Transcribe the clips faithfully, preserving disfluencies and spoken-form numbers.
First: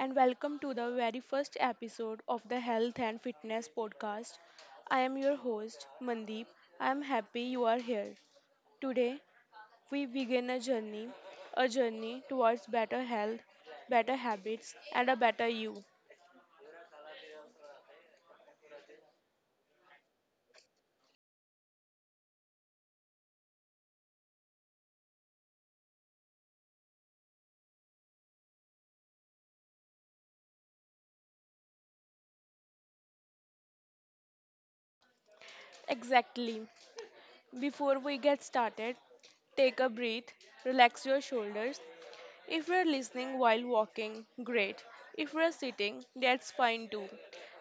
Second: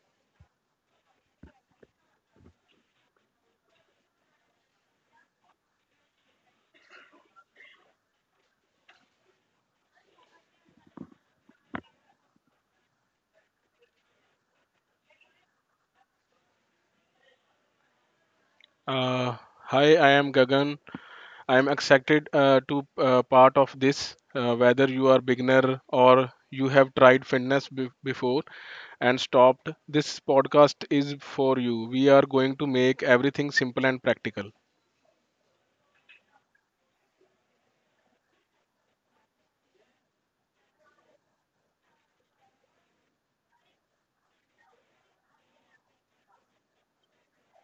and welcome to the very first episode of the Health and Fitness Podcast. I am your host, Mandeep. I am happy you are here. Today, we begin a journey, a journey towards better health, better habits, and a better you. Uh, Hi, I am Gagan. I am excited uh, to uh, part of this. Uh, whether you are beginner or you have tried fitness be- before and stopped, this podcast is for you. We are going to make everything simple and practical. Exactly. Before we get started, take a breath, relax your shoulders. If we're listening while walking, great. If we're sitting, that's fine too.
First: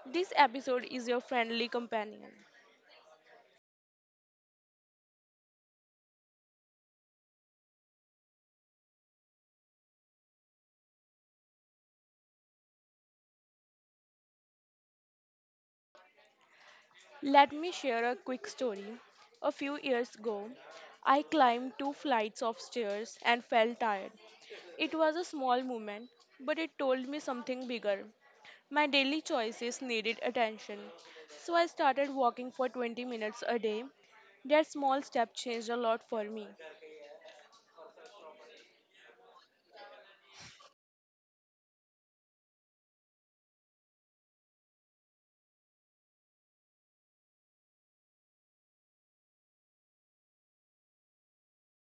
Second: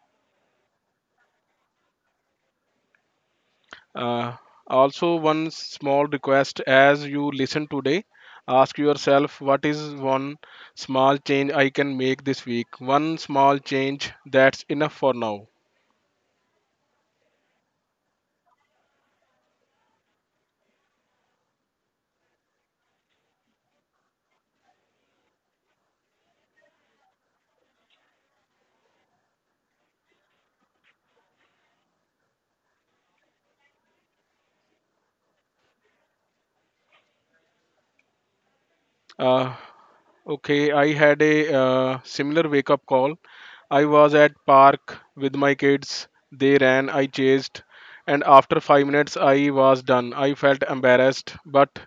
This episode is your friendly companion. Uh, Also, one small request as you listen today, ask yourself what is one small change I can make this week. One small change that's enough for now. Let me share a quick story. A few years ago, I climbed two flights of stairs and felt tired. It was a small moment, but it told me something bigger. My daily choices needed attention. So I started walking for twenty minutes a day. That small step changed a lot for me. Uh, Okay, I had a uh, similar wake up call. I was at park with my kids. They ran, I chased, and after five minutes I was done. I felt embarrassed but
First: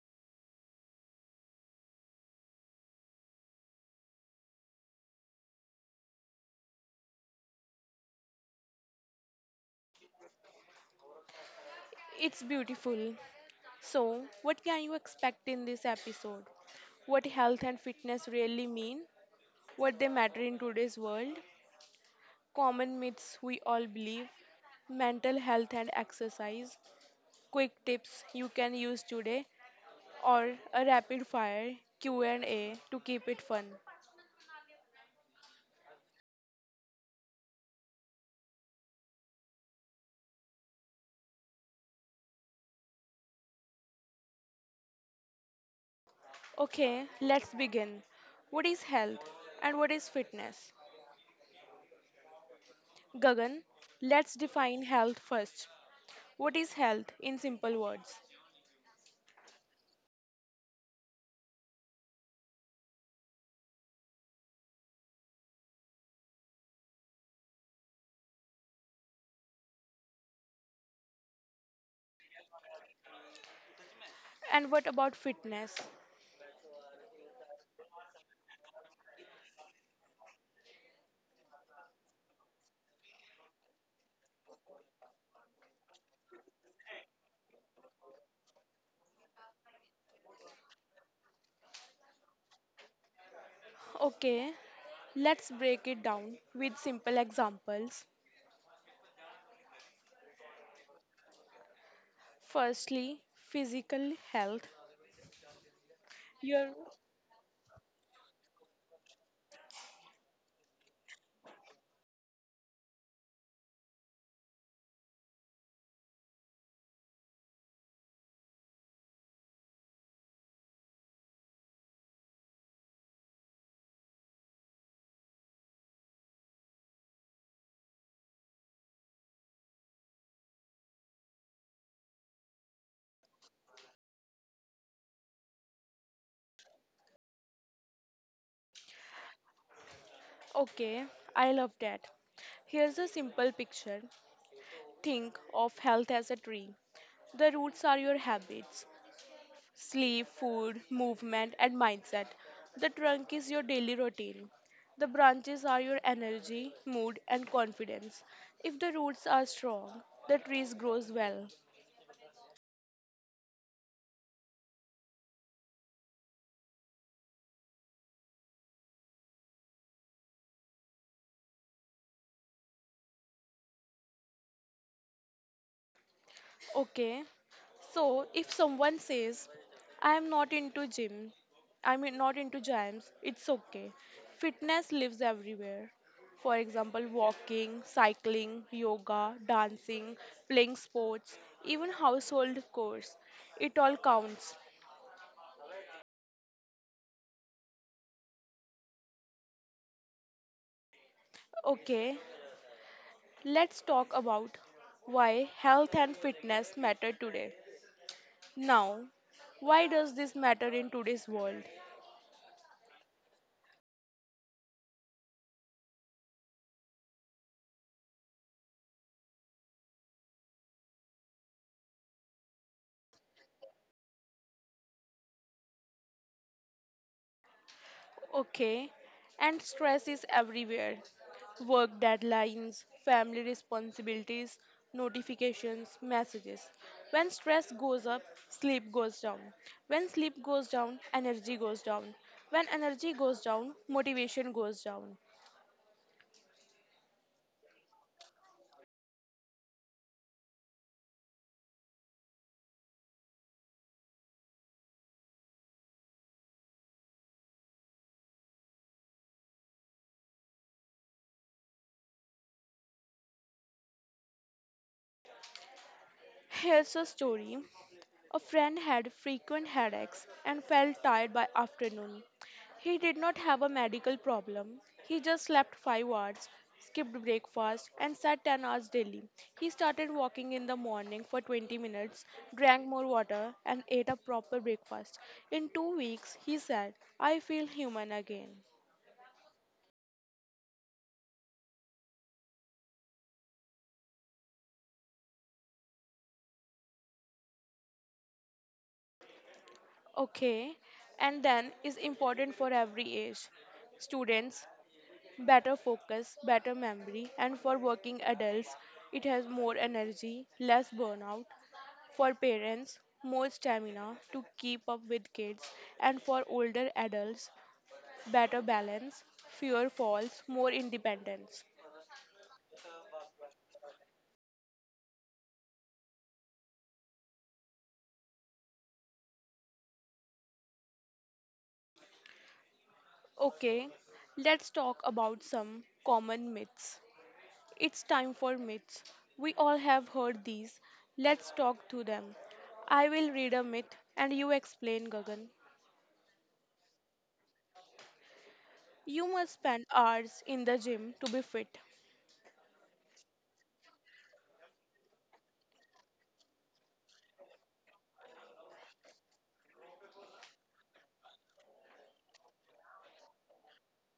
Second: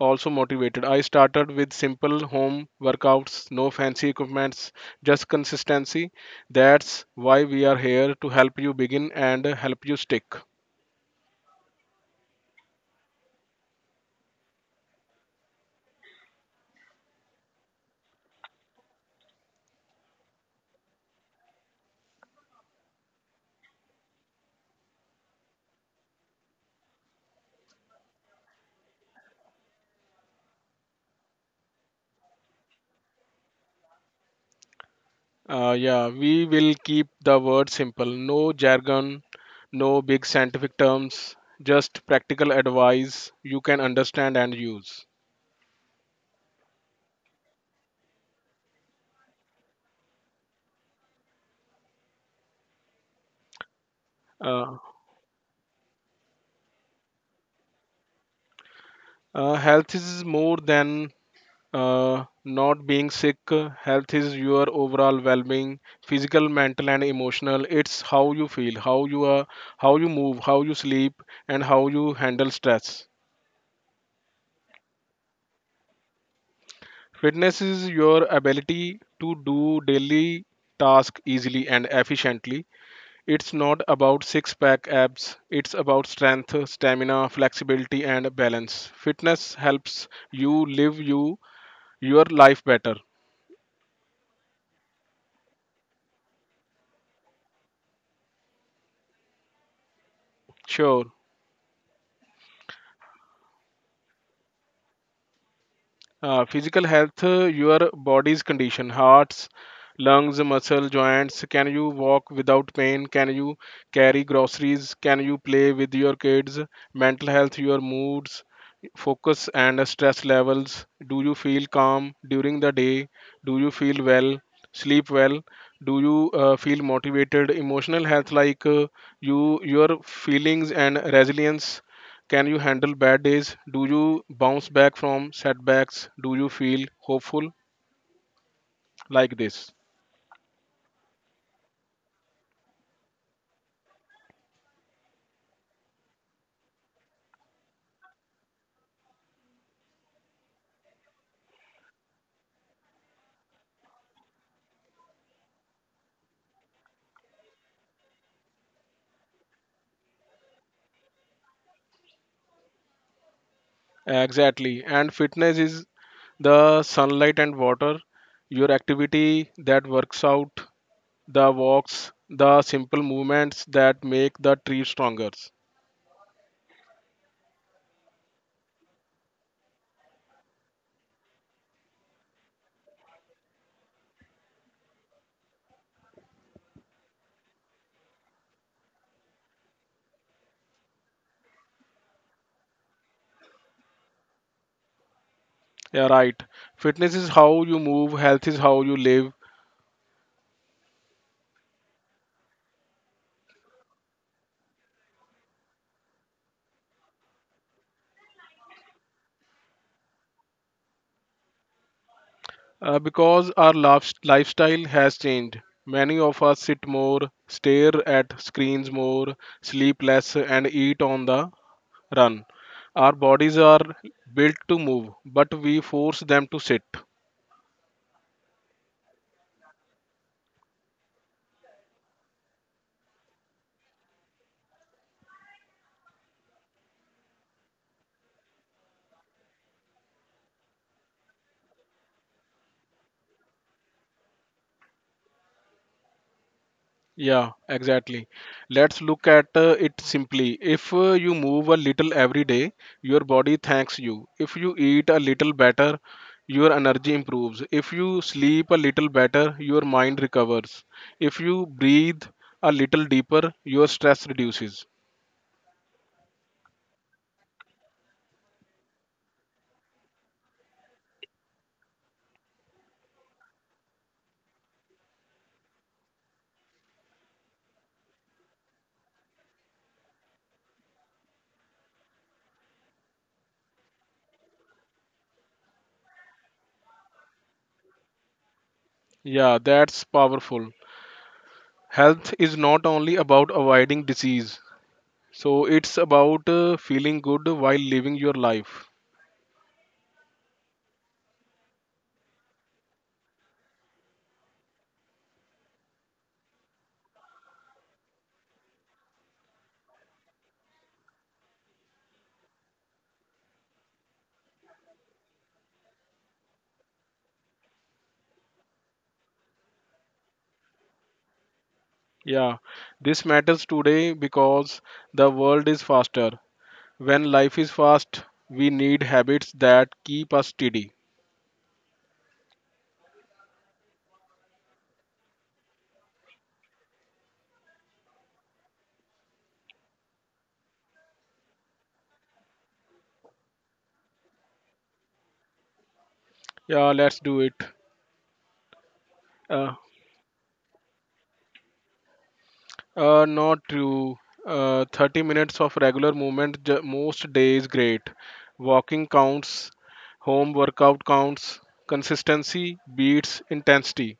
also motivated. I started with simple home workouts, no fancy equipments, just consistency. That's why we are here to help you begin and help you stick. It's beautiful. So, what can you expect in this episode? What health and fitness really mean? What they matter in today's world? Common myths we all believe? Mental health and exercise? Quick tips you can use today? Or a rapid fire Q and A to keep it fun? Uh, yeah, we will keep the word simple. No jargon, no big scientific terms, just practical advice you can understand and use. Okay, let's begin. What is health and what is fitness? Gagan, let's Uh, define health first. What is health in simple words? Uh, health is more than uh, not being sick. Health is your overall well-being, physical, mental, and emotional. It's how you feel, how you are, how you move, how you sleep, and how you handle stress. And what about fitness? Fitness is your ability to do daily tasks easily and efficiently. It's not about six pack abs, it's about strength, stamina, flexibility, and balance. Fitness helps you live you, your life better. Okay, let's break it down with simple examples. Sure. Firstly, physical health. Uh, Your Physical health, uh, your body's condition, hearts, lungs, muscle, joints. Can you walk without pain? Can you carry groceries? Can you play with your kids? Mental health, your moods, focus, and stress levels. Do you feel calm during the day? Do you feel well? Sleep well? Do you uh, feel motivated? Emotional health, like uh, you, your feelings and resilience. Can you handle bad days? Do you bounce back from setbacks? Do you feel hopeful like this? okay, I love that. Here's a simple picture. Think of health as a tree. The roots are your habits, sleep, food, movement, and mindset. The trunk is your daily routine. The branches are your energy, mood, and confidence. If the roots are strong, the trees grows well. Exactly. And fitness is the sunlight and water, your activity that works out, the walks, the simple movements that make the tree stronger. Okay, so if someone says, I am not into gym, I'm not into gyms, it's okay. Fitness lives everywhere. For example, walking, cycling, yoga, dancing, playing sports, even household chores. It all counts. Yeah, right. Fitness is how you move, health is how you live. Okay, let's talk about why health and fitness matter today. Now, why does this matter in today's world? Uh, because our lif- lifestyle has changed. Many of us sit more, stare at screens more, sleep less, and eat on the run. Our bodies are built to move, but we force them to sit. Okay. And stress is everywhere: work deadlines, family responsibilities, notifications, messages. When stress goes up, sleep goes down. When sleep goes down, energy goes down. When energy goes down, motivation goes down. Yeah, exactly. Let's look at uh, it simply. If uh, you move a little every day, your body thanks you. If you eat a little better, your energy improves. If you sleep a little better, your mind recovers. If you breathe a little deeper, your stress reduces. Here's a story. A friend had frequent headaches and felt tired by afternoon. He did not have a medical problem. He just slept five hours, skipped breakfast and sat ten hours daily. He started walking in the morning for twenty minutes, drank more water and ate a proper breakfast. In two weeks, he said, "I feel human again." Yeah, that's powerful. Health is not only about avoiding disease, so it's about uh, feeling good while living your life. Okay, and then is important for every age. Students, better focus, better memory, and for working adults, it has more energy, less burnout. For parents, more stamina to keep up with kids, and for older adults, better balance, fewer falls, more independence. Yeah, this matters today because the world is faster. When life is fast, we need habits that keep us steady. Okay, let's talk about some common myths. It's time for myths. We all have heard these. Let's talk to them. I will read a myth and you explain, Gagan. Yeah, let's do it. You must Uh, spend hours in the gym to be fit. Uh, not true. Uh, thirty minutes of regular movement ju- most days great. Walking counts, home workout counts, consistency beats intensity.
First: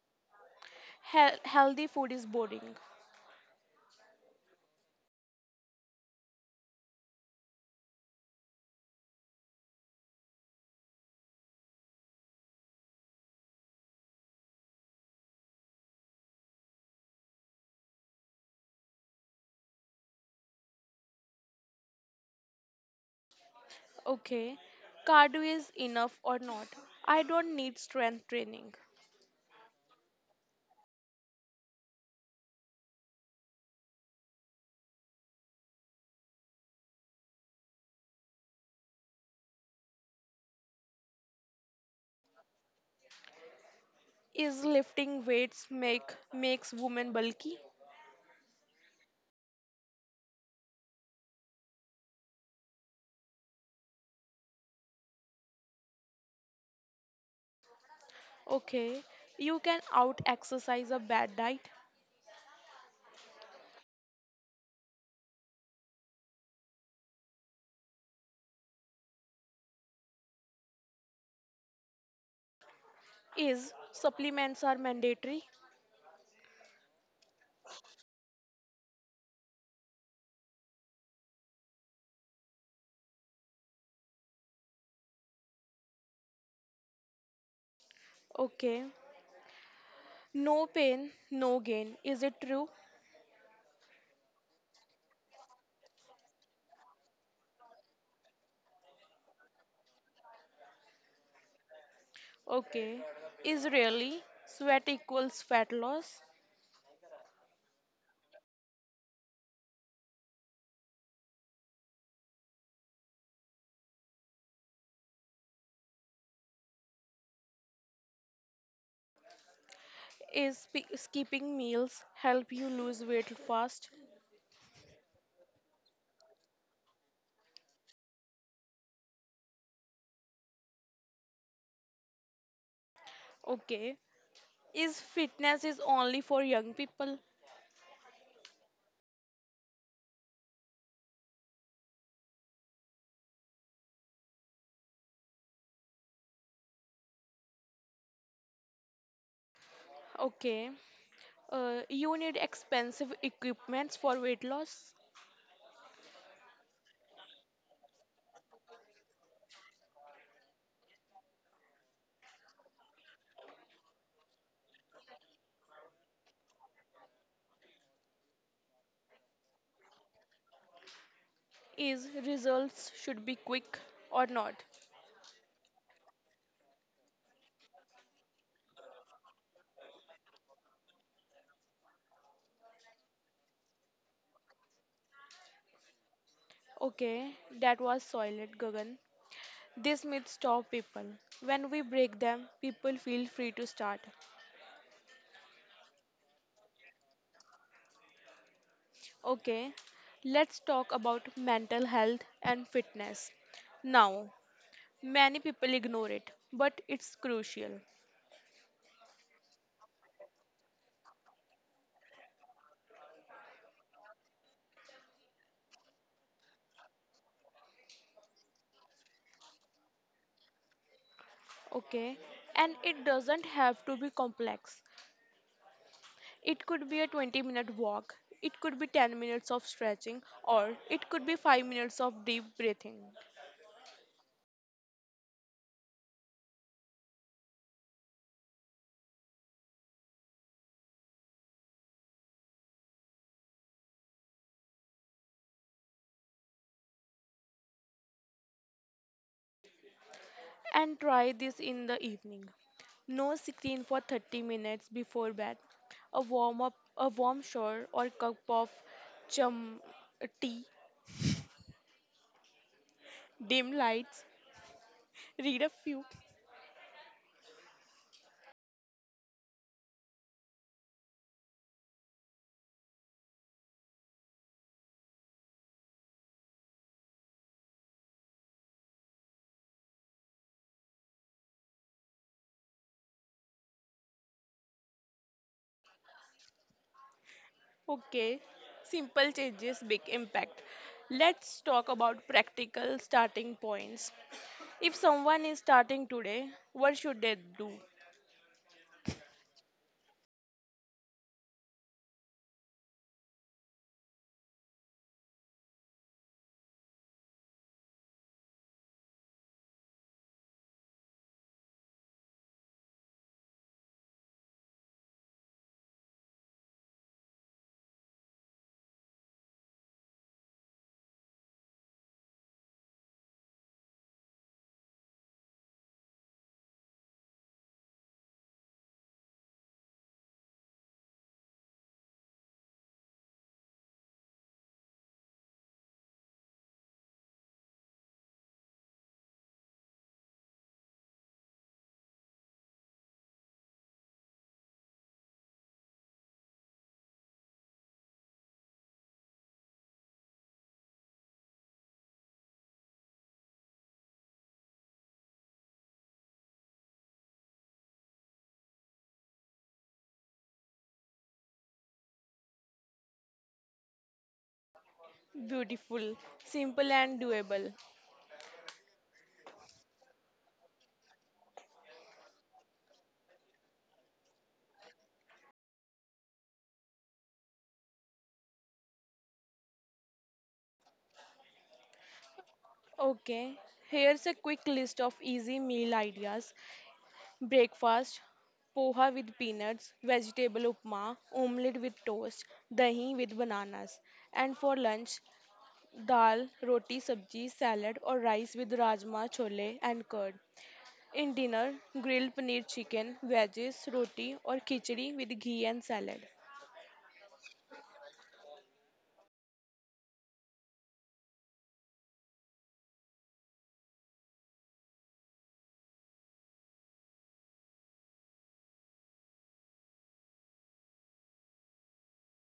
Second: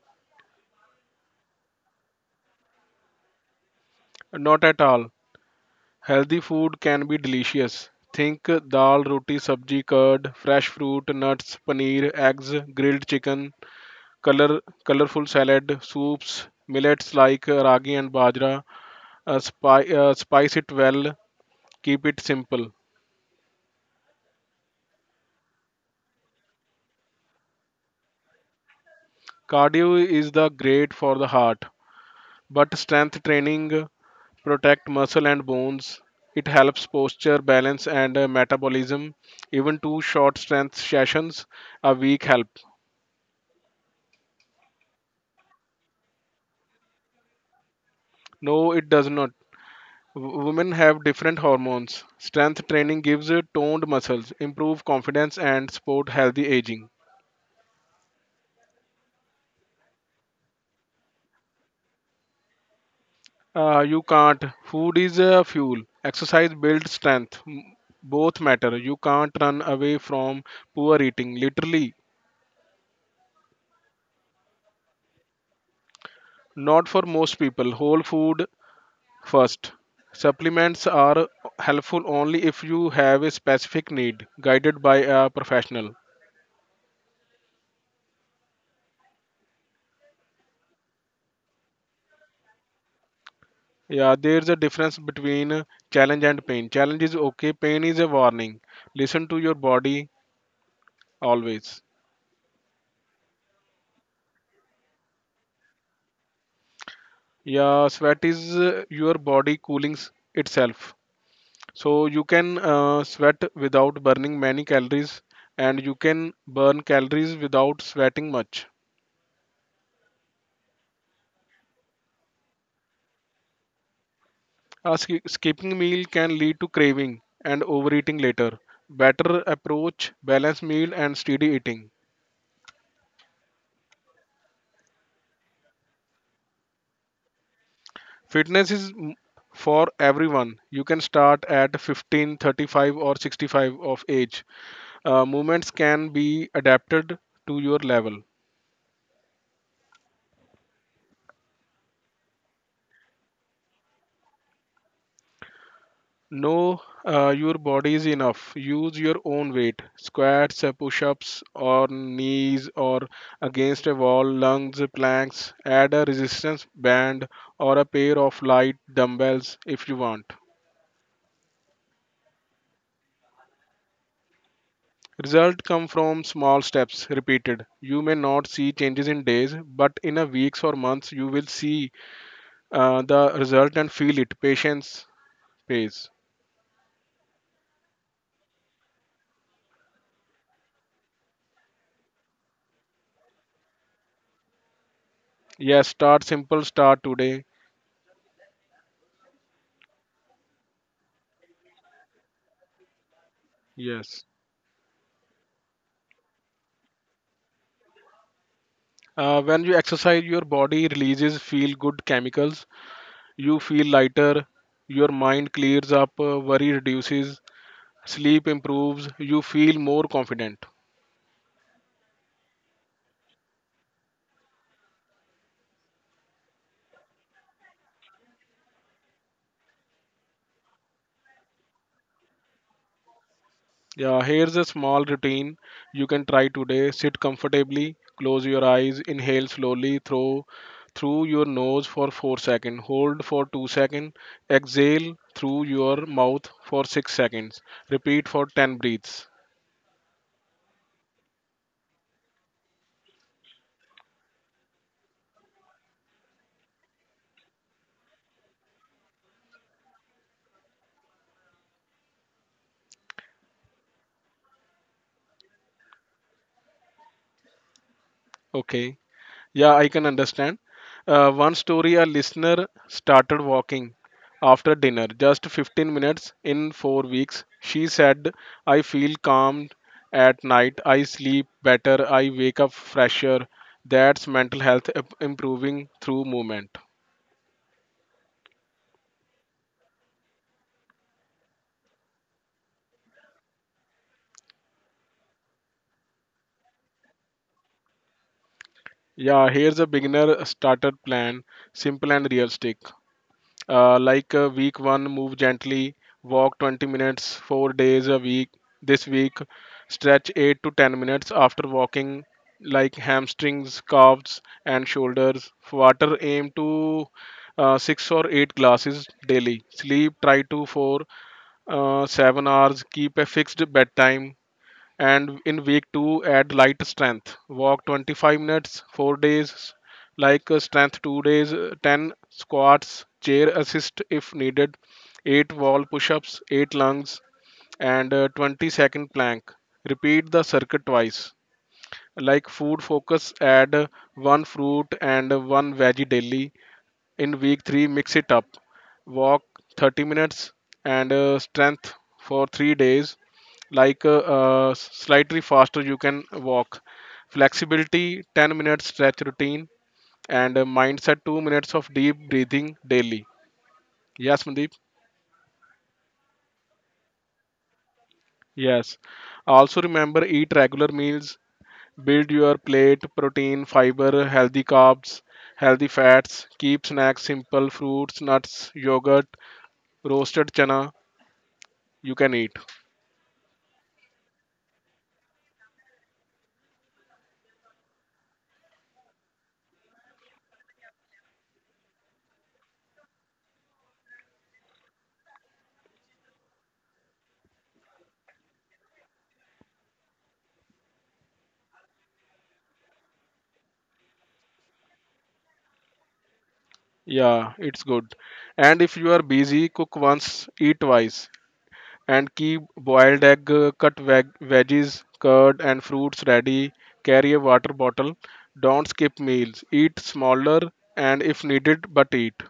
Hel- healthy food is boring. Not at all. Healthy food can be delicious. Think dal, roti, sabji, curd, fresh fruit, nuts, paneer, eggs, grilled chicken, color, colorful salad, soups, millets like ragi and bajra. Uh, spi- uh, spice it well, keep it simple. Okay. Cardio is enough or not? I don't need strength training. Cardio is the great for the heart, but strength training protect muscle and bones. It helps posture, balance, and uh, metabolism. Even two short strength sessions a week help. Is lifting weights make makes women bulky? No, it does not. W- women have different hormones. Strength training gives uh, toned muscles, improve confidence, and support healthy aging. Okay. You can out exercise a bad diet. Uh, you can't. Food is uh, fuel. Exercise builds strength. M- Both matter. You can't run away from poor eating. Literally. Is supplements are mandatory? Not for most people. Whole food first. Supplements are helpful only if you have a specific need, guided by a professional. Okay. No pain, no gain. Is it true? Yeah, there's a difference between challenge and pain. Challenge is okay, pain is a warning. Listen to your body always. Okay. Is really sweat equals fat loss? Yeah, sweat is uh, your body cooling s- itself. So you can uh, sweat without burning many calories, and you can burn calories without sweating much. Is sp- skipping meals help you lose weight fast? Uh, sk- skipping meal can lead to craving and overeating later. Better approach balanced meal and steady eating. Okay. Is fitness is only for young people? Fitness is m- for everyone. You can start at fifteen, thirty-five, or sixty-five of age. Uh, movements can be adapted to your level. Okay. Uh, you need expensive equipments for weight loss? Know uh, your body is enough. Use your own weight. Squats, uh, push-ups, or knees, or against a wall, lunges, planks. Add a resistance band or a pair of light dumbbells if you want. Is results should be quick or not? Results come from small steps repeated. You may not see changes in days, but in a weeks or months you will see uh, the result and feel it. Patience pays. Okay, that was solid, Gagan. This myth stop people. When we break them, people feel free to start. Yes, start simple, start today. Okay, let's talk about mental health and fitness. Yes. Now, many people ignore it, but it's crucial. Uh, when you exercise, your body releases feel good chemicals. You feel lighter. Your mind clears up. uh, Worry reduces. Sleep improves. You feel more confident. Okay, and it doesn't have to be complex. It could be a twenty minute walk, it could be ten minutes of stretching, or it could be five minutes of deep breathing. Yeah, here's a small routine you can try today. Sit comfortably, close your eyes, inhale slowly through through your nose for four seconds, hold for two seconds, exhale through your mouth for six seconds. Repeat for ten breaths. And try this in the evening. No screen for thirty minutes before bed. A warm up, a warm shower or cup of chum tea, dim lights, read a few. Okay. Yeah, I can understand. Uh, one story, a listener started walking after dinner, just fifteen minutes in four weeks. She said, "I feel calm at night, I sleep better, I wake up fresher." That's mental health im- improving through movement. Okay, simple changes, big impact. Let's talk about practical starting points. If someone is starting today, what should they do? Yeah, here's a beginner starter plan, simple and realistic. Uh, like, uh, week one, move gently, walk twenty minutes, four days a week. This week, stretch eight to ten minutes after walking, like hamstrings, calves, and shoulders. Water, aim to uh, six or eight glasses daily. Sleep, try to four uh, seven hours. Keep a fixed bedtime. And in week two, add light strength. Walk twenty-five minutes, four days. Like, uh, strength two days, uh, ten squats, chair assist if needed, eight wall push-ups, eight lunges, and uh, twenty second plank. Repeat the circuit twice. Like, food focus, add uh, one fruit and uh, one veggie daily. In week three, mix it up. Walk thirty minutes and uh, strength for three days. Like, uh, uh, slightly faster, you can walk. Flexibility, ten minutes stretch routine. And uh, mindset, two minutes of deep breathing daily. Yes, Mandeep? Beautiful, simple, and doable. Yes. Also remember, eat regular meals, build your plate, protein, fiber, healthy carbs, healthy fats. Keep snacks simple, fruits, nuts, yogurt, roasted chana, you can eat. Okay, here's a quick list of easy meal ideas: breakfast, poha with peanuts, vegetable upma, omelette with toast, dahi with bananas, and for lunch, dal, roti, sabji, salad, or rice with rajma, chole, and curd. In dinner, grilled paneer chicken, veggies, roti or khichdi with ghee and salad. Yeah, it's good. And if you are busy, cook once, eat twice, and keep boiled egg, uh, cut veg- veggies, curd, and fruits ready. Carry a water bottle. Don't skip meals. Eat smaller and if needed, but eat.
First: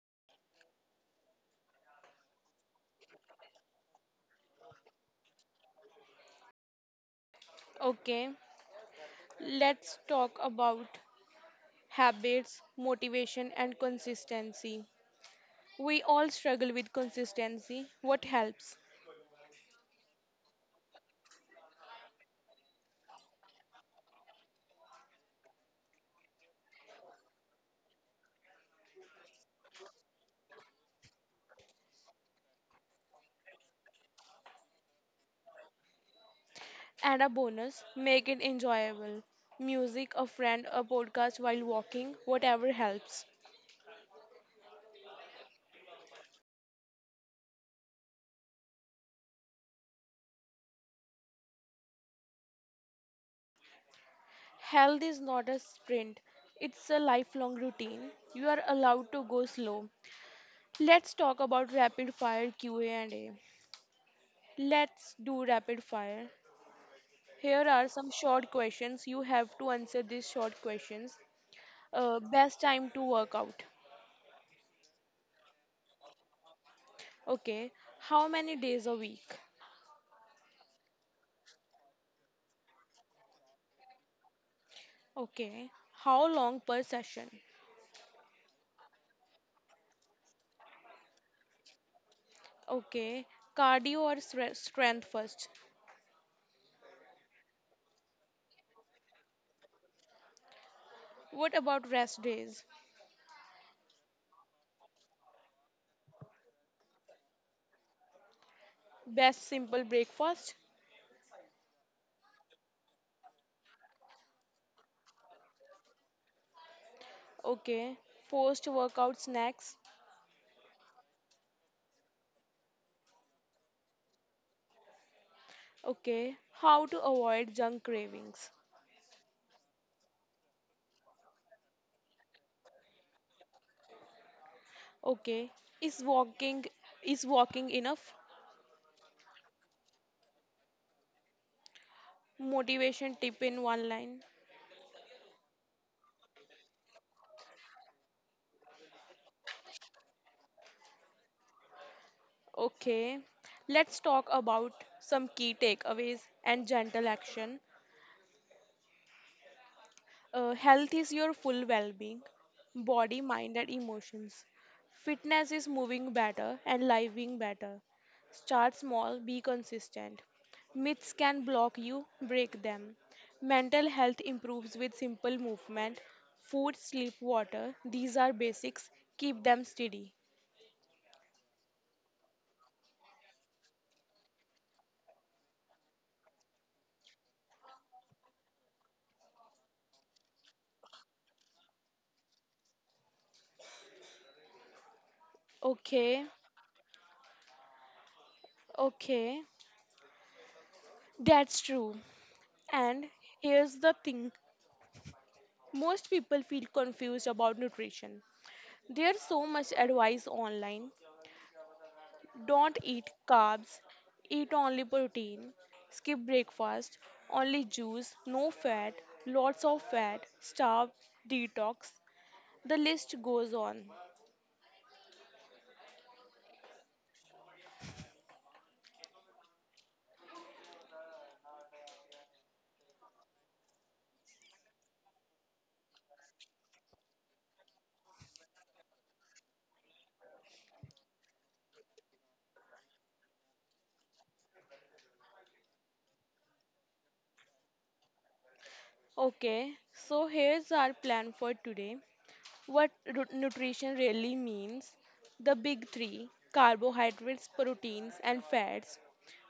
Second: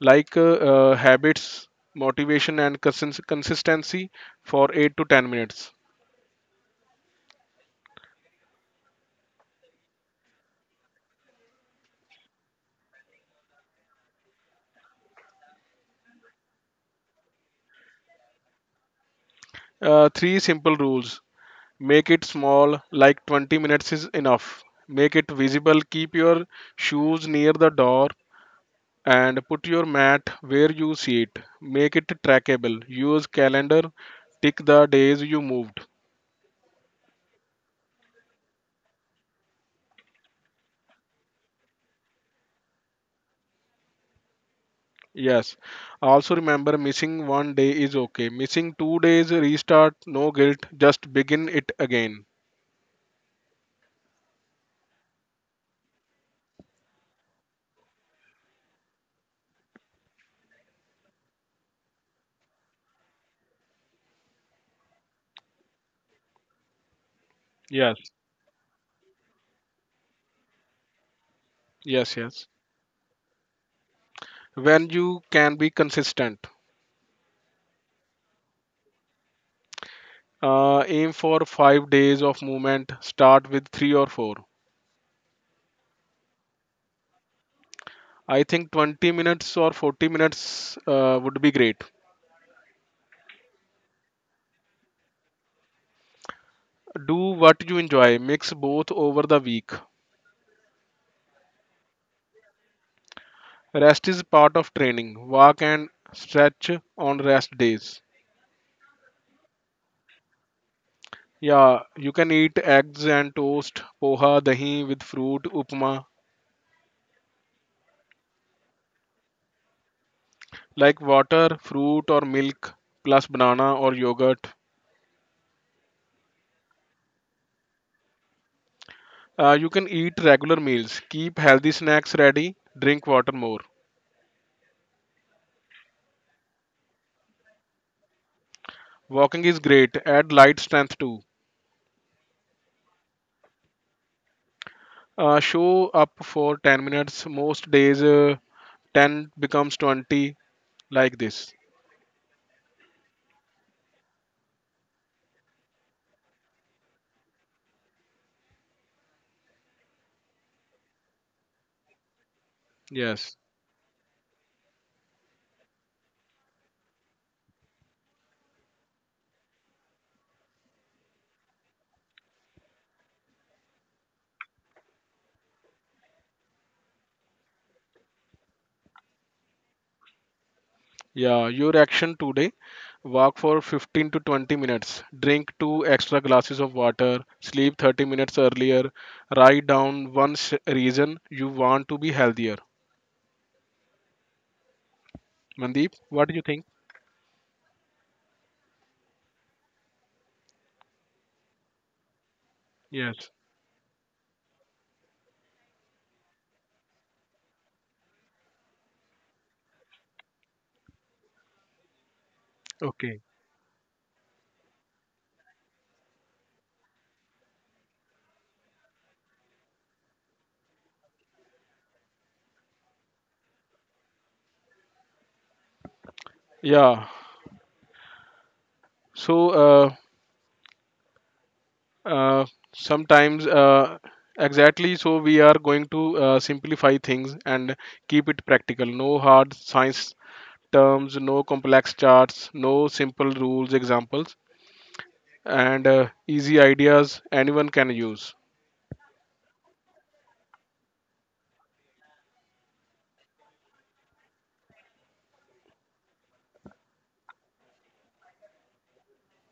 Like, uh, uh, habits, motivation, and consist- consistency for eight to ten minutes. Okay, let's talk about habits, motivation, and consistency. We all struggle with consistency. What helps? Uh, three simple rules: make it small, like twenty minutes is enough. Make it visible, keep your shoes near the door and put your mat where you see it. Make it trackable. Use calendar, tick the days you moved. Add a bonus, make it enjoyable. Music, a friend, a podcast while walking, whatever helps. Yes. Also remember, missing one day is okay. Missing two days, restart, no guilt, just begin it again. Health is not a sprint, it's a lifelong routine. You are allowed to go slow. Let's talk about rapid fire Q A and A. Let's do rapid fire. Here are Yes. some short questions. You have to answer these short questions. Yes, Uh, yes. best time to work out. When you can be consistent. Okay. How many days a week? Uh, aim for five days of movement. Start with three or four. Okay. How long per session? I think twenty minutes or forty minutes uh, would be great. Okay. Cardio or stre- strength first? Do what you enjoy. Mix both over the week. What about rest days? Rest is part of training. Walk and stretch on rest days. Best simple breakfast? Yeah, you can eat eggs and toast, poha, dahi with fruit, upma, Okay. Post workout snacks? like water, fruit or milk, plus banana or yogurt. Okay. How to avoid junk cravings? Uh, you can eat regular meals. Keep healthy snacks ready. Drink water more. Okay. Is walking is walking enough? Walking is great. Add light strength too. Motivation tip in one line. Uh, show up for ten minutes. Most days, uh, ten becomes twenty, like this. Okay, let's talk about some key takeaways and gentle action. Uh, health is your full well being, body, Yes. mind, and emotions. Fitness is moving better and living better. Start small, be consistent. Myths can block you, break them. Mental health improves with simple movement. Food, sleep, water, these are basics. Keep them steady. Yeah, your action today: walk for fifteen to twenty minutes, drink two extra glasses of water, sleep thirty minutes earlier, write down one s- reason you want to be healthier. Mandeep, what Okay, do you think? okay. That's true. And Yes. here's the thing, most people feel confused about nutrition. There's so much advice online. Don't eat Okay. carbs, eat only protein, skip breakfast, only juice, no fat, lots of fat, starve, detox. The list goes on. Yeah. So uh, uh, sometimes, uh, exactly, so we are going to uh, simplify things and keep it practical. No hard science terms, no complex charts, no simple rules examples. And uh, easy ideas anyone can use. Okay, so here's our plan for today: what ru- nutrition really means, the big three carbohydrates, proteins, and fats,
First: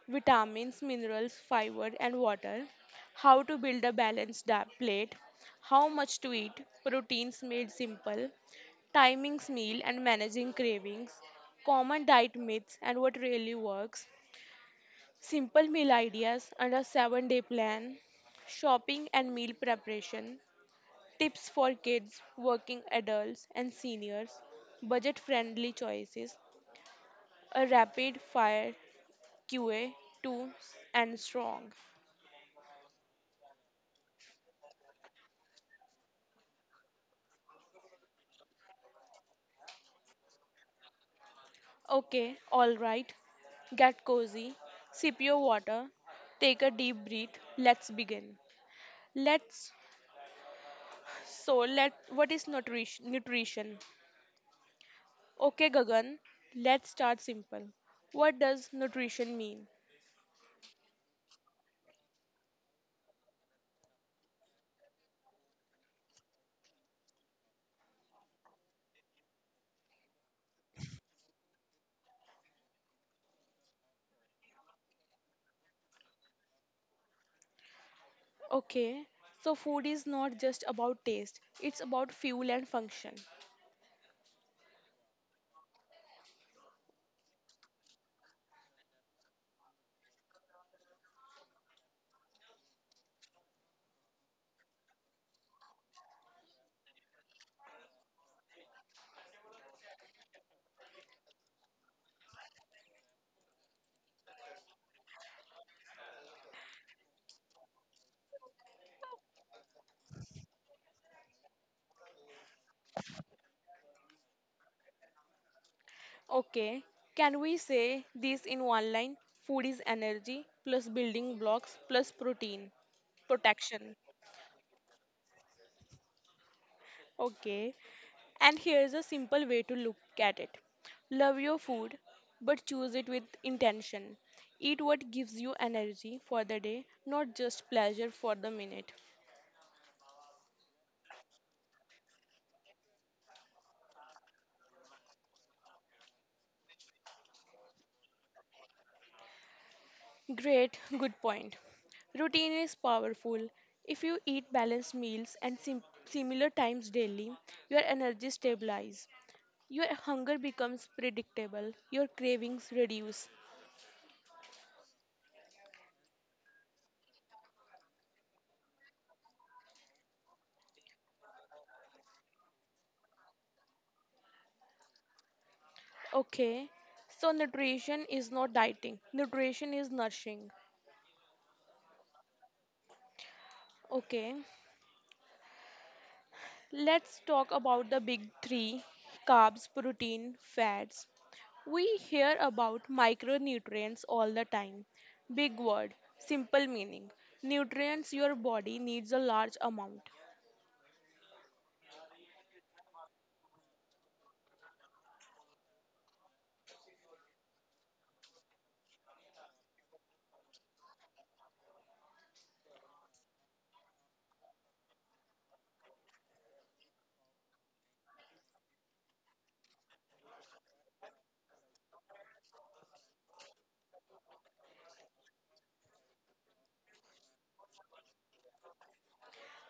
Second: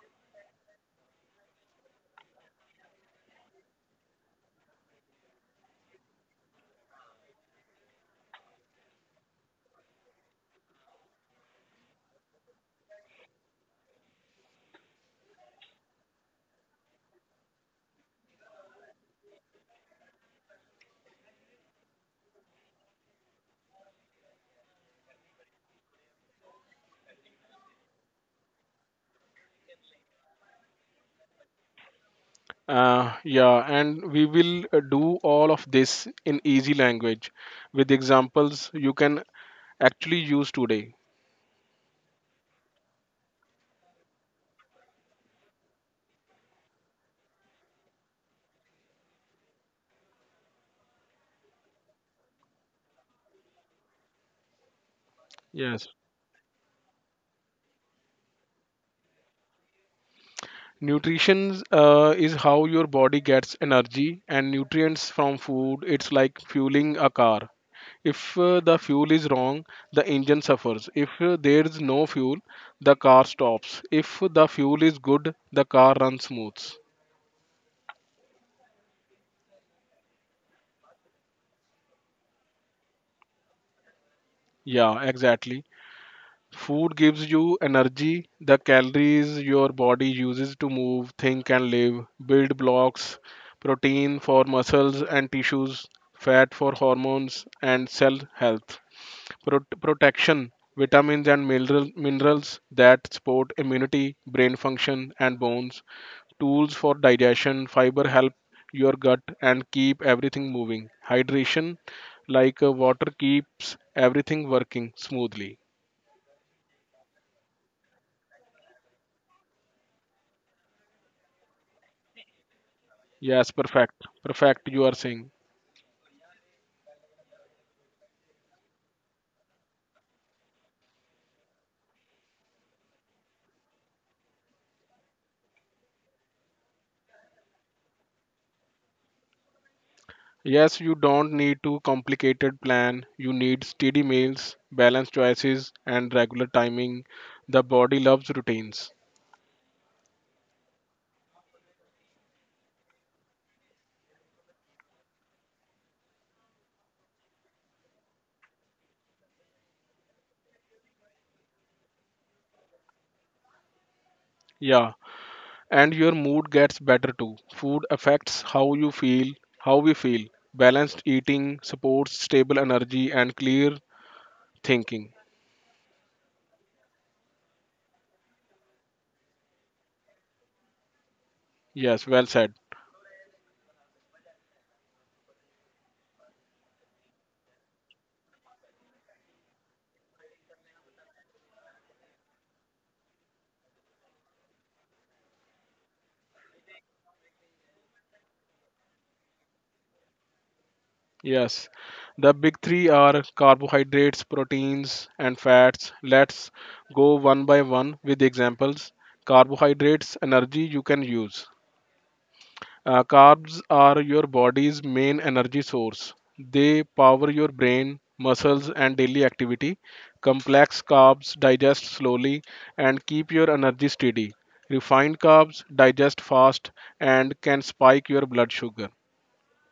vitamins, minerals, fiber, and water, how to build a balanced da- plate, how much to eat, proteins made simple, timings meal and managing cravings, common diet myths and what really works, simple meal ideas and a seven day plan, shopping and meal preparation, tips for kids, working adults, and seniors. Budget friendly choices. A rapid fire Q A two and strong. Uh, yeah, and we will uh, do all of this in easy language with examples you can actually use today. Okay, alright. Get cozy. Sip your water. Take a deep breath. Let's begin. Let's. So, let. What is nutrition? nutrition? Okay, Yes. Gagan. Let's start simple. What does nutrition mean? Nutrition uh, is how your body gets energy and nutrients from food. It's like fueling a car. If uh, the fuel is wrong, the engine suffers. If uh, there is no fuel, the car stops. If the fuel is good, the car runs smooth. Okay, so food is not just about taste, it's about fuel and function. Yeah, exactly. Food gives you energy, the calories your body uses to move, think, and live, build blocks, protein for muscles and tissues, fat for hormones and cell health, Pro- protection, vitamins and mineral- minerals that support immunity, brain function, and bones, tools for digestion, fiber help your gut and keep everything moving, hydration, like uh, water, keeps everything working smoothly. Okay, can we say this in one line? Food is energy plus building blocks plus protein Yes, protection. perfect. Perfect, you are saying. Okay, and here's a simple way to look at it: love your food, but choose it with intention. Eat what gives you energy for the day, not just pleasure for the minute. Yes, you don't need too complicated plan. You need steady meals, balanced choices, and regular timing. The body loves routines. Great, good point. Routine is powerful. If you eat balanced meals and sim- similar times daily, your energy stabilizes. Your hunger becomes predictable, your cravings reduce. Yeah, and your mood gets better too. Food affects how you feel, how we feel. Balanced eating supports stable energy and clear thinking. Okay, so nutrition is not dieting, nutrition is nourishing. Yes, well said. Okay, let's talk about the big three: carbs, protein, fats. We hear about micronutrients all the time. Big word, simple meaning. Nutrients your body needs a large amount. Yes, the big three are carbohydrates, proteins, and fats. Let's go one by one with examples. Carbohydrates, energy you can use. Uh, carbs are your body's main energy source. They power your brain, muscles, and daily activity. Complex carbs digest slowly and keep your energy steady. Refined carbs digest fast and can spike your blood sugar.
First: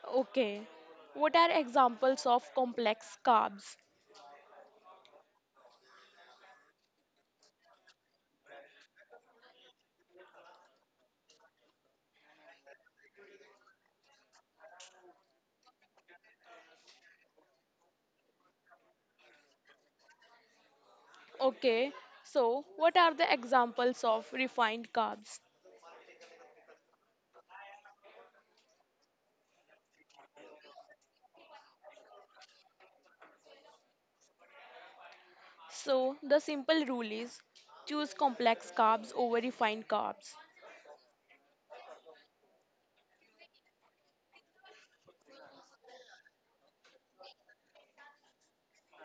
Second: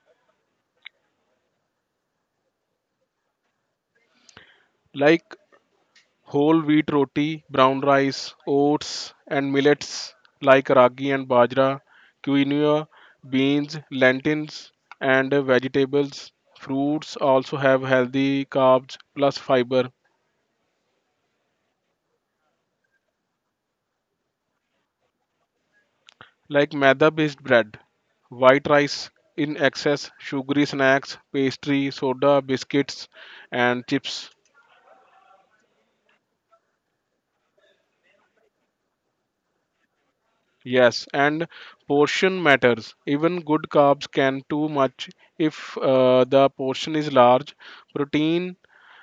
Okay, what are examples of complex carbs? Like whole wheat roti, brown rice, oats, and millets like ragi and bajra, quinoa, beans, lentils, and vegetables. Fruits also have healthy carbs plus fiber, Okay, so what are the examples of refined carbs? like maida based bread, white rice in excess, sugary snacks, pastry, soda, biscuits, and chips. So the simple rule is choose complex carbs over refined carbs. Yes, and portion matters. Even good carbs can too much if uh, the portion is large. Protein,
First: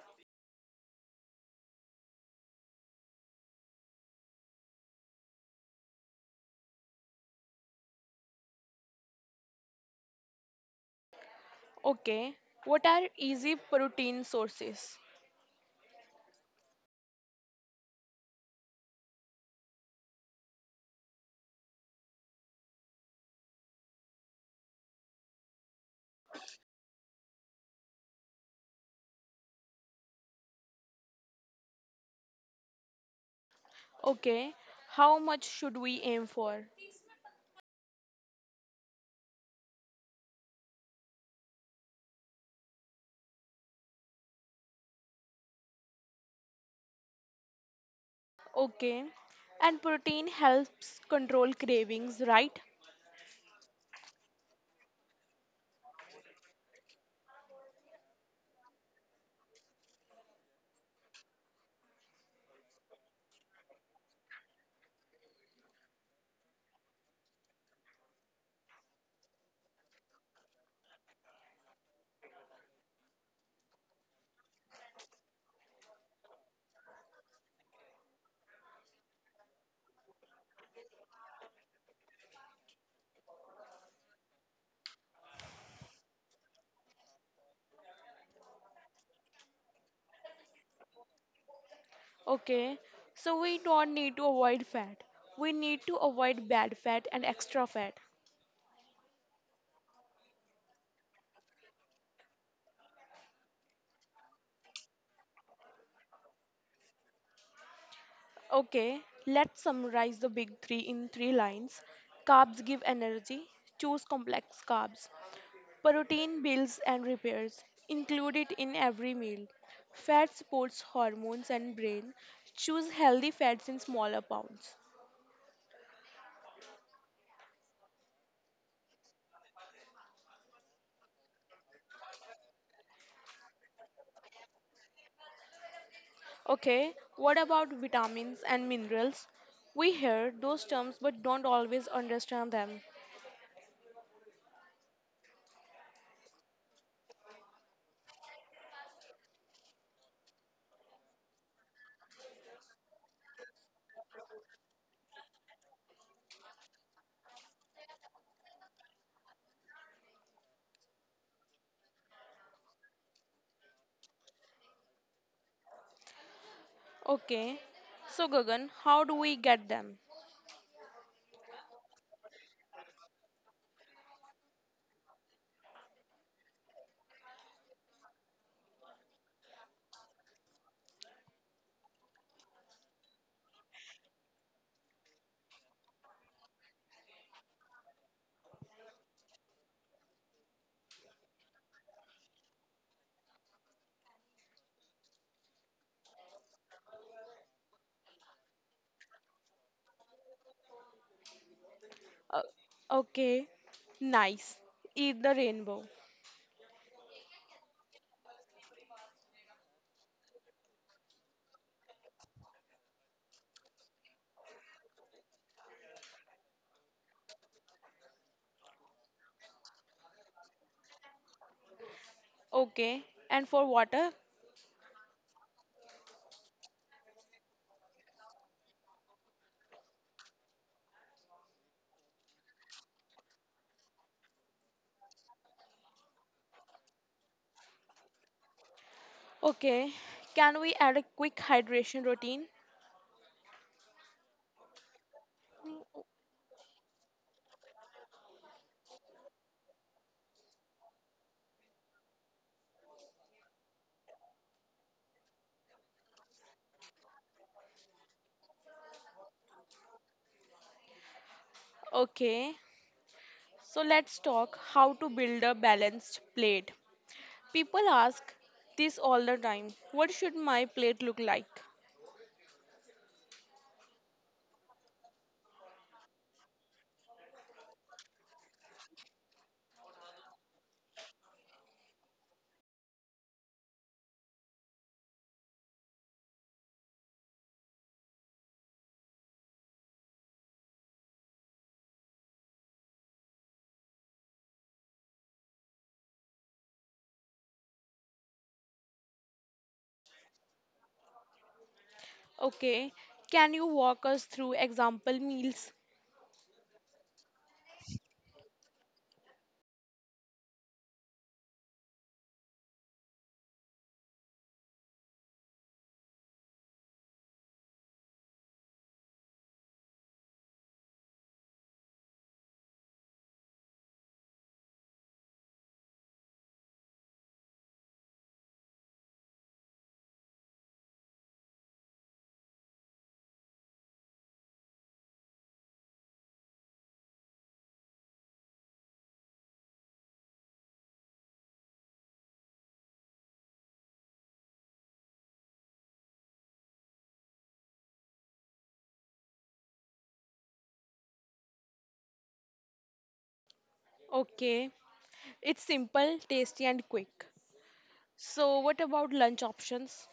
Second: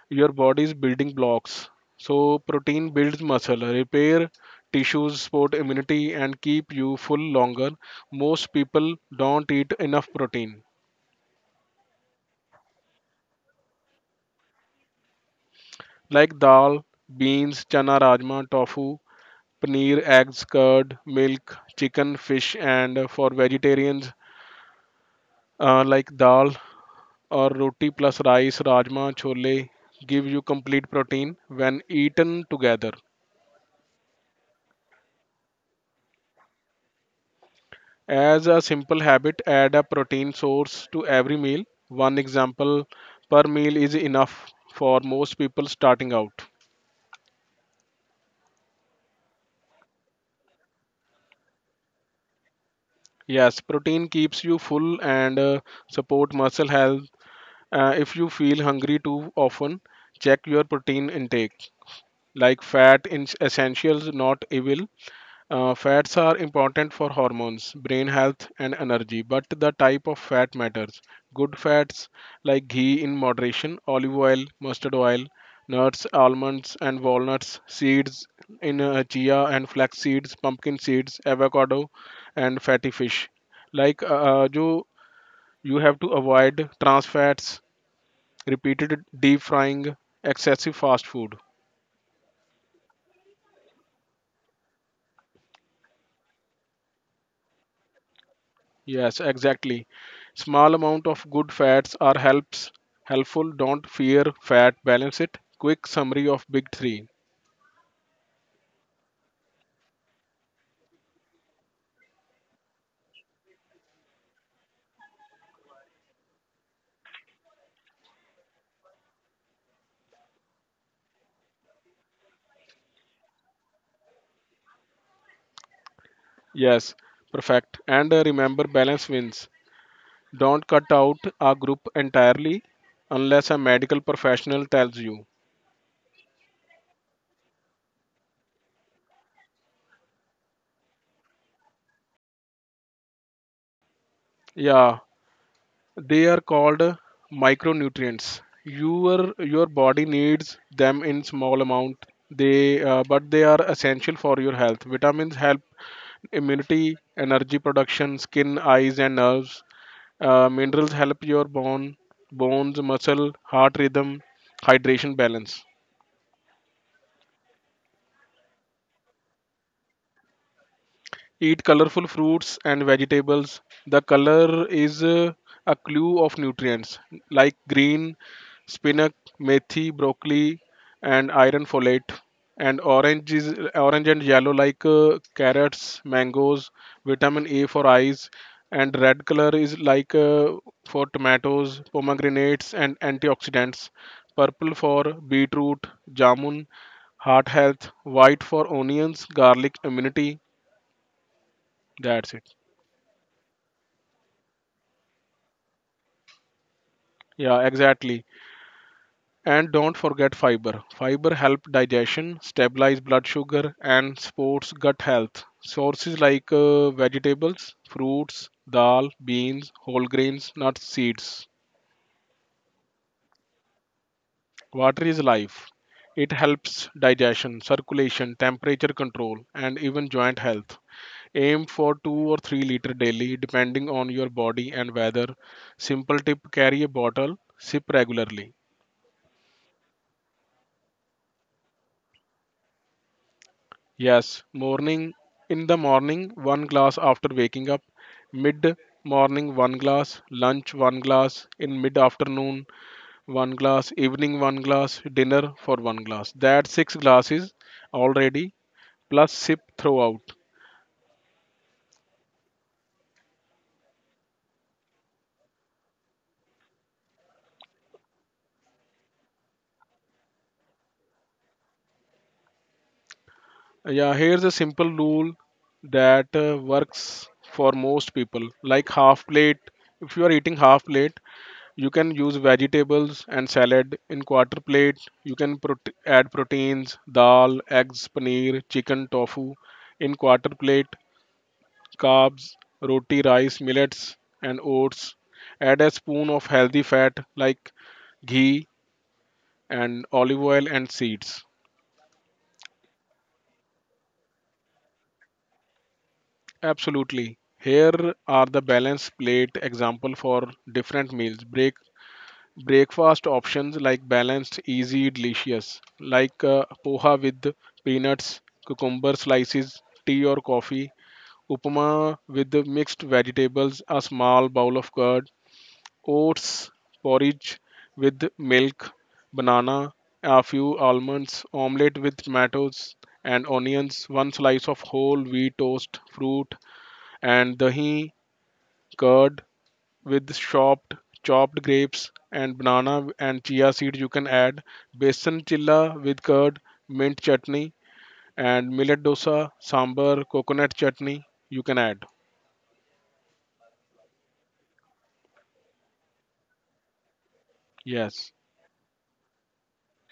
your body's building blocks. So protein builds muscle, repair tissues, support immunity, and keep you full longer. Most people don't eat enough protein, Okay, what are easy protein sources? like dal, beans, chana, rajma, tofu, paneer, eggs, curd, milk, chicken, fish, and for vegetarians uh, like dal, or roti plus rice, rajma, chole give you complete protein when eaten together. Okay, how much should we aim for? As a simple habit, add a protein source to every meal. One example per meal is enough for most people starting out. Okay, and protein helps control cravings, right? Yes, protein keeps you full and uh, support muscle health. Uh, if you feel hungry too often, check your protein intake. Like fat in essentials, not evil. Uh, fats are important for hormones, brain health, and energy, but the type of fat matters. Good fats like ghee in moderation, olive oil, mustard oil, nuts, almonds, and walnuts, seeds in uh, chia and flax seeds, pumpkin seeds, avocado, and fatty fish. Like uh, you, you have to avoid trans fats, repeated deep frying, excessive fast food. Okay, so we don't need to avoid fat. We need to avoid bad fat and extra fat. Yes, exactly. Small amount of good fats are helps helpful. Don't fear fat. Balance it. Quick summary of big three. Okay, let's summarize the big three in three lines. Carbs give energy, choose complex carbs. Protein builds and repairs, include it in every meal. Fat supports hormones and brain, choose healthy fats in smaller pounds. Yes, perfect. And uh, remember, balance wins. Don't cut out a group entirely unless a medical professional tells you. Okay, what about vitamins and minerals? We hear those terms but don't always understand them. Yeah, they are called uh, micronutrients. Your your body needs them in small amount. They uh, but they are essential for your health. Vitamins help immunity, energy production, skin, eyes, and nerves. Uh, minerals help your bone, bones, muscle, heart rhythm, hydration balance. Okay, so Gagan, how do we get them? Eat colorful fruits and vegetables. The color is uh, a clue of nutrients like green, spinach, methi, broccoli, and iron folate. And orange is orange and yellow like uh, carrots, mangoes, vitamin A for eyes, and red color is like uh, for tomatoes, pomegranates, and antioxidants. Purple for beetroot, jamun, heart health. White for onions, garlic, immunity. That's Uh, it. okay, nice. Eat the rainbow. Yeah, exactly. And don't forget fiber. Fiber help digestion, stabilize blood sugar, and supports gut health. Sources like uh, vegetables, fruits, dal, beans, whole grains, nuts, seeds. Okay. And for water? Water is life. It helps digestion, circulation, temperature control, and even joint health. Aim for two or three liter daily depending on your body and weather. Simple tip, carry a bottle, sip regularly. Okay. Can we add a quick hydration routine? Yes, morning in the morning, one glass after waking up, mid morning, one glass, lunch, one glass, in mid afternoon, one glass, evening, one glass, dinner for one glass. That's six glasses already, plus sip throughout. Okay. So let's talk how to build a balanced plate. People ask this all the time. What should my plate look like? Yeah, here's a simple rule that uh, works for most people. Like half plate, if you are eating half plate, you can use vegetables and salad in quarter plate. You can prote- add proteins, dal, eggs, paneer, chicken, tofu in quarter plate, carbs, roti, rice, millets, and oats. Add a spoon of healthy fat like ghee and olive oil and seeds. Okay. Can you walk us through example meals? Absolutely. Here are the balance plate example for different meals. Break breakfast options like balanced, easy, delicious, like uh, poha with peanuts, cucumber slices, tea or coffee, upma with the mixed vegetables, a small bowl of curd, oats porridge with milk, banana, a few almonds, omelette with tomatoes and onions, one slice of whole wheat toast, fruit, and dahi, curd with chopped chopped grapes and banana and chia seeds you can add, besan chilla with curd, mint chutney and millet dosa, sambar, coconut chutney you can add. Okay. It's simple, tasty and quick. Yes. So what about lunch options?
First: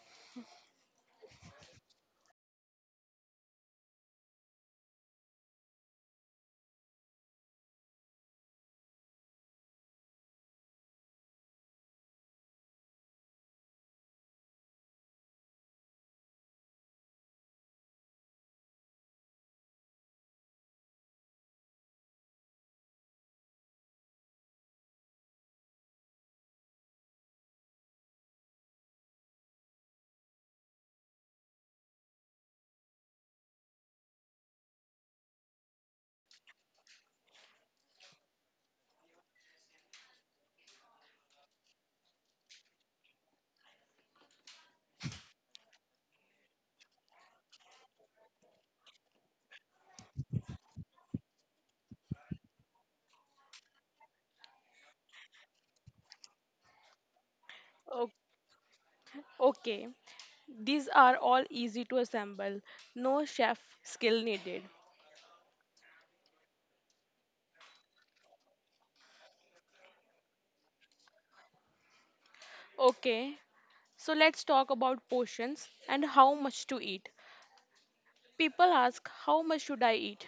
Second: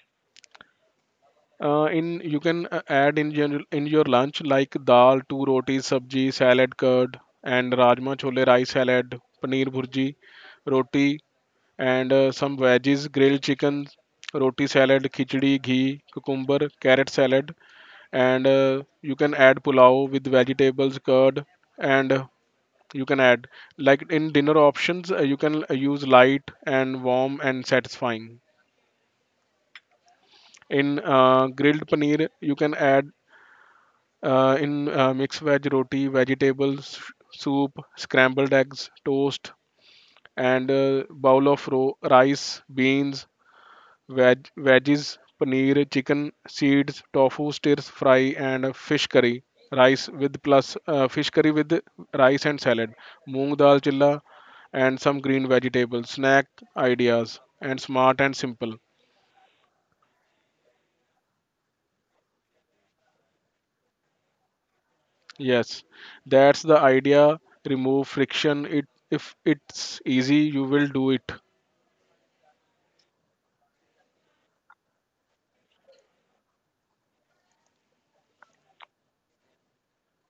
Uh, in you can uh, add in general in your lunch like dal, two rotis, sabji, salad, curd, and rajma, chole, rice salad, paneer bhurji, roti, and uh, some veggies, grilled chicken, roti salad, khichdi, ghee, cucumber, carrot salad, and uh, you can add pulao with vegetables, curd, and uh, you can add like in dinner options uh, you can uh, use light and warm and satisfying. In uh, grilled paneer, you can add uh, in uh, mixed veg roti, vegetables, soup, scrambled eggs, toast, and uh, bowl of ro- rice, beans, veg- veggies, paneer, chicken, seeds, tofu, stirs fry, and fish curry. Rice with plus uh, fish curry with rice and salad, moong dal chilla, and some green vegetables. Snack ideas and O- smart and simple. Okay. These are all easy to assemble. No chef skill needed. Yes, that's the idea. Remove friction. It if it's easy, you will do it. Okay, so let's talk about portions and how much to eat. People ask, how much should I eat?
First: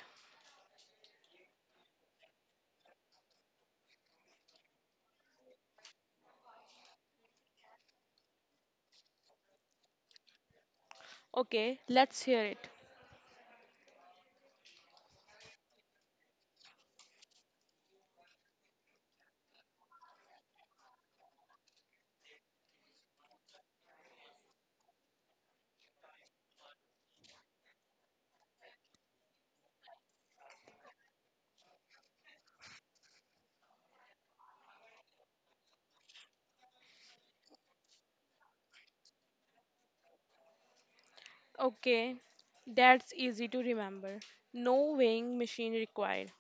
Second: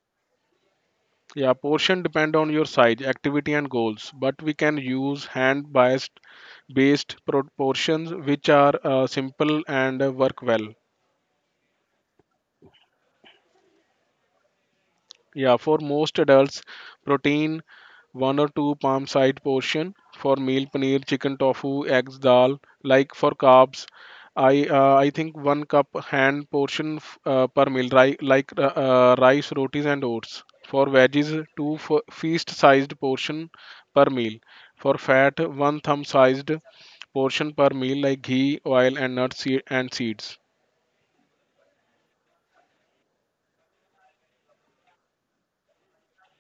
Yeah, portion depend on your size, activity, and goals. But we can use hand bias based proportions which are uh, simple and uh, work well. Okay, let's hear it. Yeah, for most adults, protein, one or two palm side portion for meal, paneer, chicken, tofu, eggs, dal. Like for carbs, i uh, i think one cup hand portion f- uh, per meal, ri- like uh, uh, rice, rotis, and oats. For veggies, two f- feast sized portion per meal. For fat, one thumb sized portion per meal, like ghee, oil, and nuts se- and seeds. Okay, that's easy to remember. No weighing machine required.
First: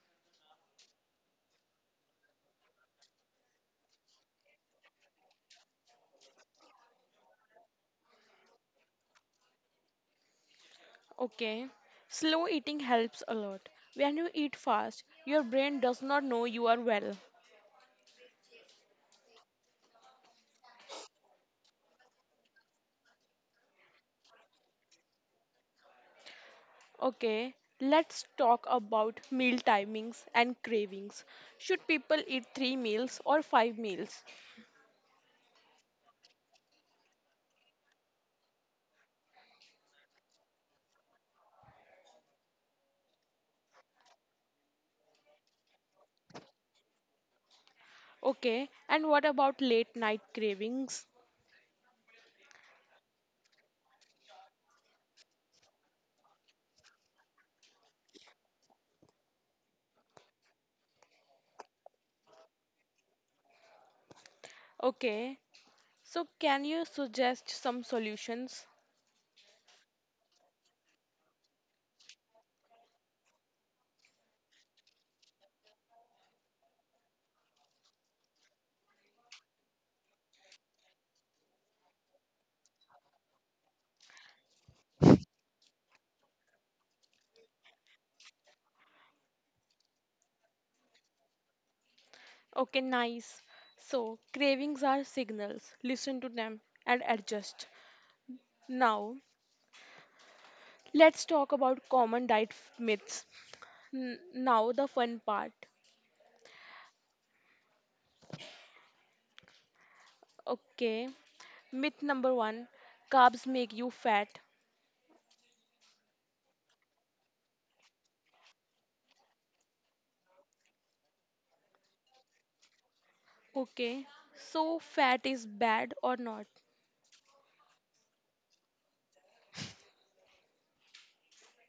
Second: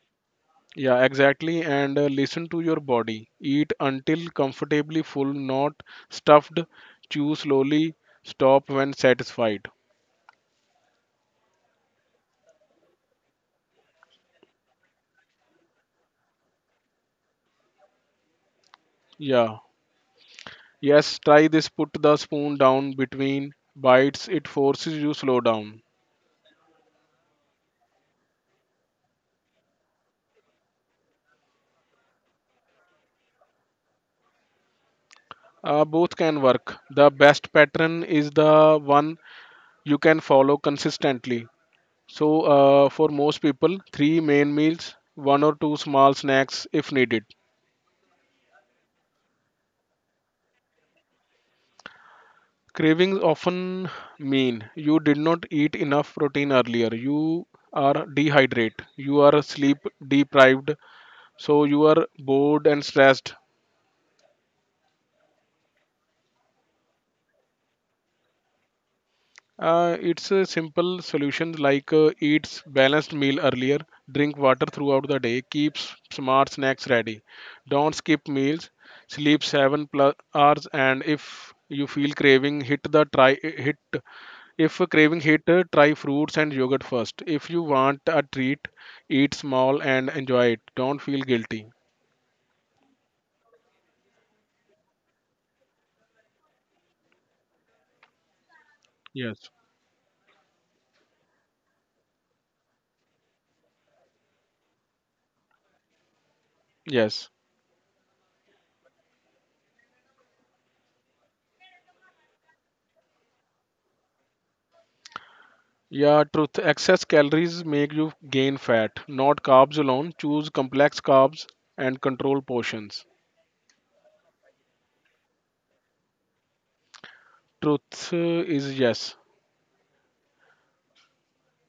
Yeah, exactly. And uh, listen to your body. Eat until comfortably full, not stuffed. Chew slowly. Stop when satisfied. Okay, slow eating helps a lot. When you eat fast, your brain does not know you are well. Yeah. Yes, try this. Put the spoon down between bites. It forces you slow down. Okay, let's talk about meal timings and cravings. Should people eat three meals or five meals? Uh, both can work. The best pattern is the one you can follow consistently. So, uh, for most people, three main meals, one or two small snacks if needed. Okay, and what about late night cravings? Cravings often mean you did not eat enough protein earlier. You are dehydrated. You are sleep deprived. So you are bored and stressed. Okay, so can you suggest some solutions? Uh, it's a simple solution like uh, eats balanced meal earlier, drink water throughout the day, keeps smart snacks ready, don't skip meals, sleep seven plus hours, and if you feel craving, hit the try hit. If a craving hit, uh, try fruits and yogurt first. If you want a treat, eat small and enjoy it. Don't feel guilty. Okay, nice. So, cravings are signals. Listen to them and adjust. Now, Yes. let's talk about common diet f- myths. N- now, the fun part. Yes. Okay, myth number one: carbs make you fat. Yeah, truth. Excess calories make you gain fat, not carbs alone. Choose complex carbs and control portions. Okay, so fat is bad or not? Truth uh, is yes,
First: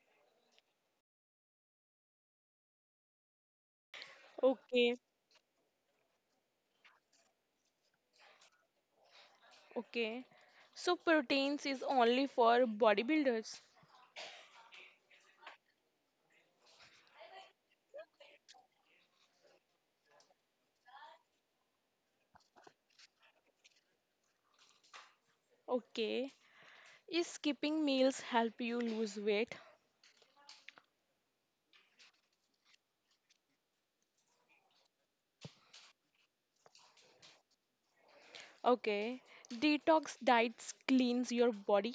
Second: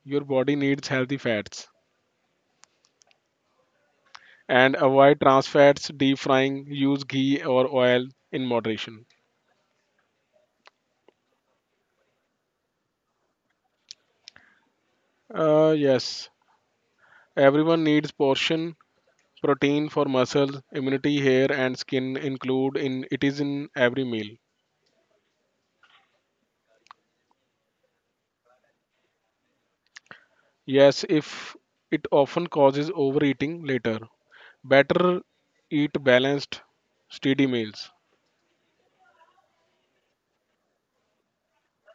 your body needs healthy fats and Okay, avoid trans fats, deep frying, use ghee or oil in moderation. okay. So proteins is only for bodybuilders. Uh, yes, everyone needs portion protein for muscles, immunity, hair, and skin include in it is in every meal. Okay. Is skipping meals help you lose weight? Yes, if it often causes overeating later. Better eat balanced, steady meals. Okay. Detox diets cleans your body.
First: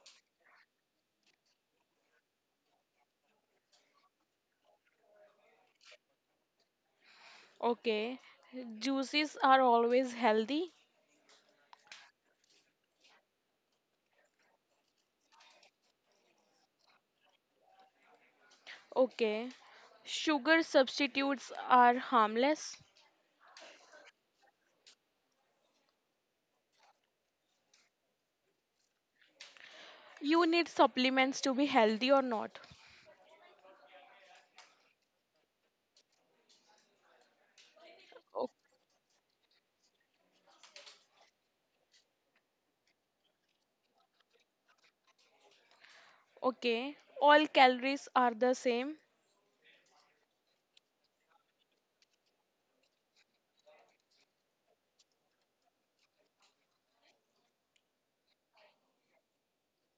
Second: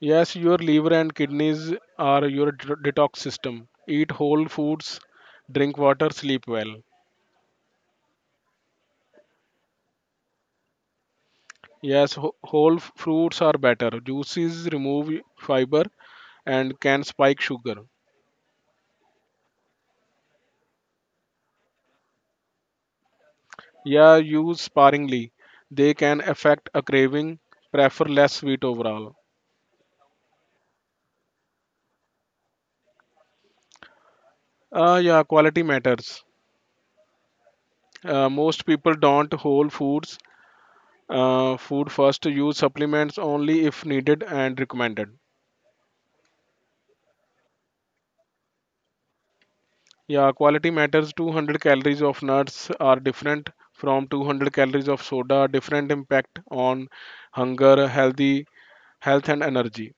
Yes, your liver and kidneys are your d- detox system. Eat whole foods, drink water, sleep well. Okay. Juices are always healthy. Yes, wh- whole f- fruits are better. Juices remove fiber and can spike sugar. Okay. Sugar substitutes are harmless. Yeah, use sparingly. They can affect a craving. Prefer less sweet overall. You need supplements to be healthy or not. Ah, yeah, quality matters. Uh, O- Most people don't whole foods uh, food first, use supplements only if needed and recommended. Okay. All calories are the same. Yeah, quality matters. two hundred calories of nuts are different from two hundred calories of soda, different impact on hunger, healthy health, and energy.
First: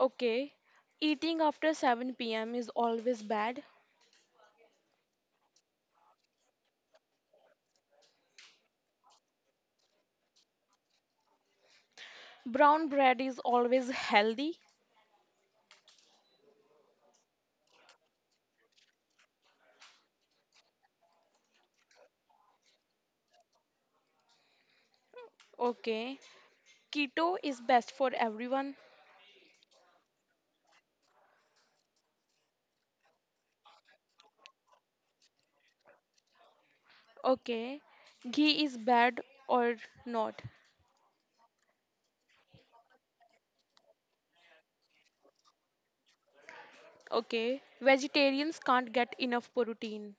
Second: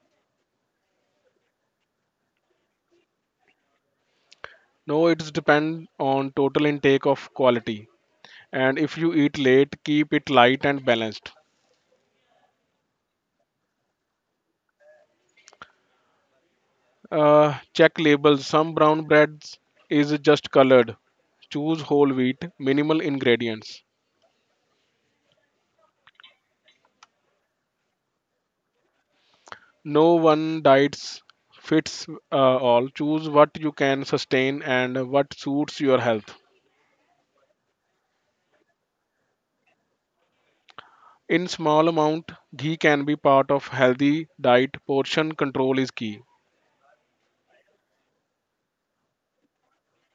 Okay. Eating after seven p m is always bad. No, it's depend on total intake of quality, and if you eat late keep it light and balanced. Brown bread is always healthy. Uh, check labels. Some brown breads is just colored. Choose whole wheat, minimal ingredients. Okay. Keto is best for everyone. No one diets fits uh, all. Choose what you can sustain and what suits your health. Okay. Ghee is bad or not. In small amount, ghee can be part of healthy diet. Portion control is key. Okay. Vegetarians can't get enough protein.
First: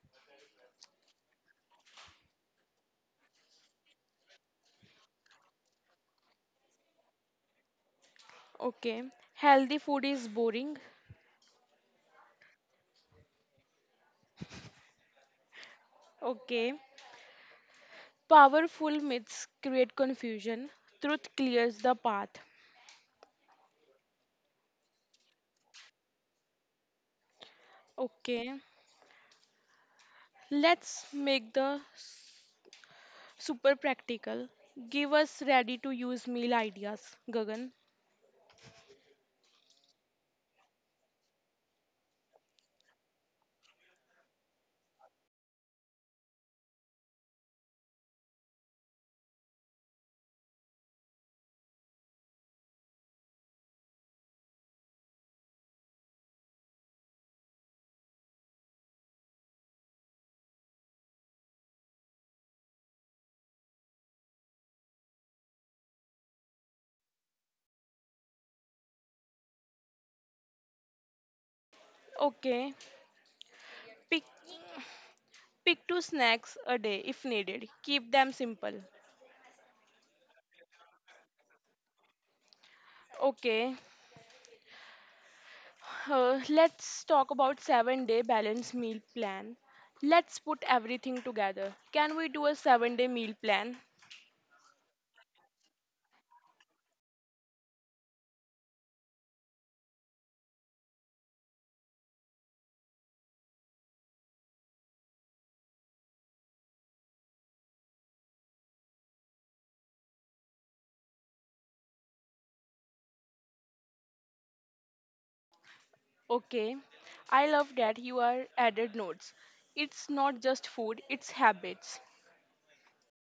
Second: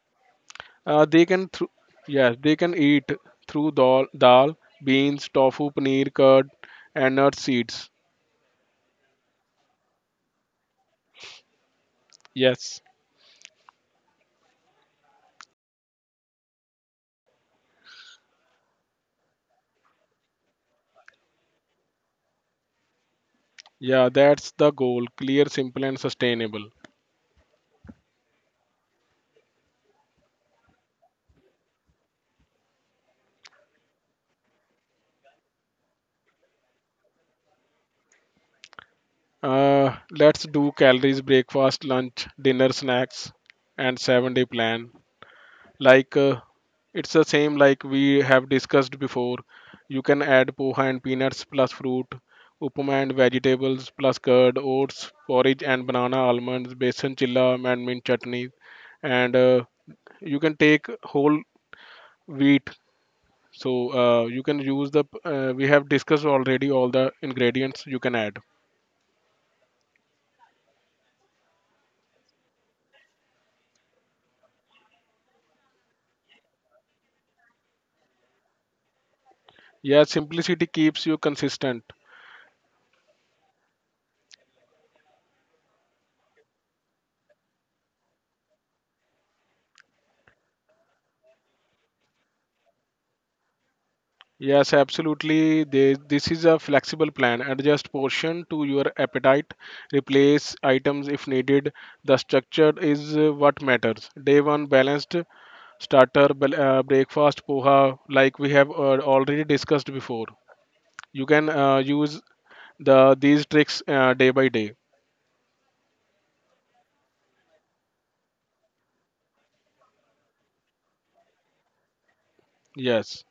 Uh, they can through yes, they can eat through dal, dal, beans, tofu, paneer, curd, and nut seeds. Okay. Healthy food is boring. Yes. Okay. Powerful myths create confusion. Truth clears the path. Yeah, that's the goal. Clear, simple, and sustainable. Okay. Let's make the s- super practical. Give us ready to use meal ideas, Gagan. Uh, let's do calories, breakfast, lunch, dinner, snacks, and seven day plan. Like uh, it's the same like we have discussed before. You can add poha and peanuts plus fruit, upama and vegetables plus curd, oats, porridge and banana, almonds, besan chilla and mint chutney, and uh, you can take whole wheat, so uh, you can use the uh, we have discussed already all the ingredients you can add. Okay. Pick Pick two snacks a day if needed. Keep them simple. Yeah, simplicity keeps you consistent. Okay, uh, let's talk about seven day balanced meal plan. Let's put everything together. Can we do a seven day meal plan? Yes, absolutely. They, this is a flexible plan. Adjust portion to your appetite, replace items if needed. The structure is uh, what matters. Day one balanced starter, bel- uh, breakfast poha, like we have uh, already discussed before. You can uh, use the these tricks uh, day by day. Okay, I love that you are added notes. It's not just food, it's habits. Yes.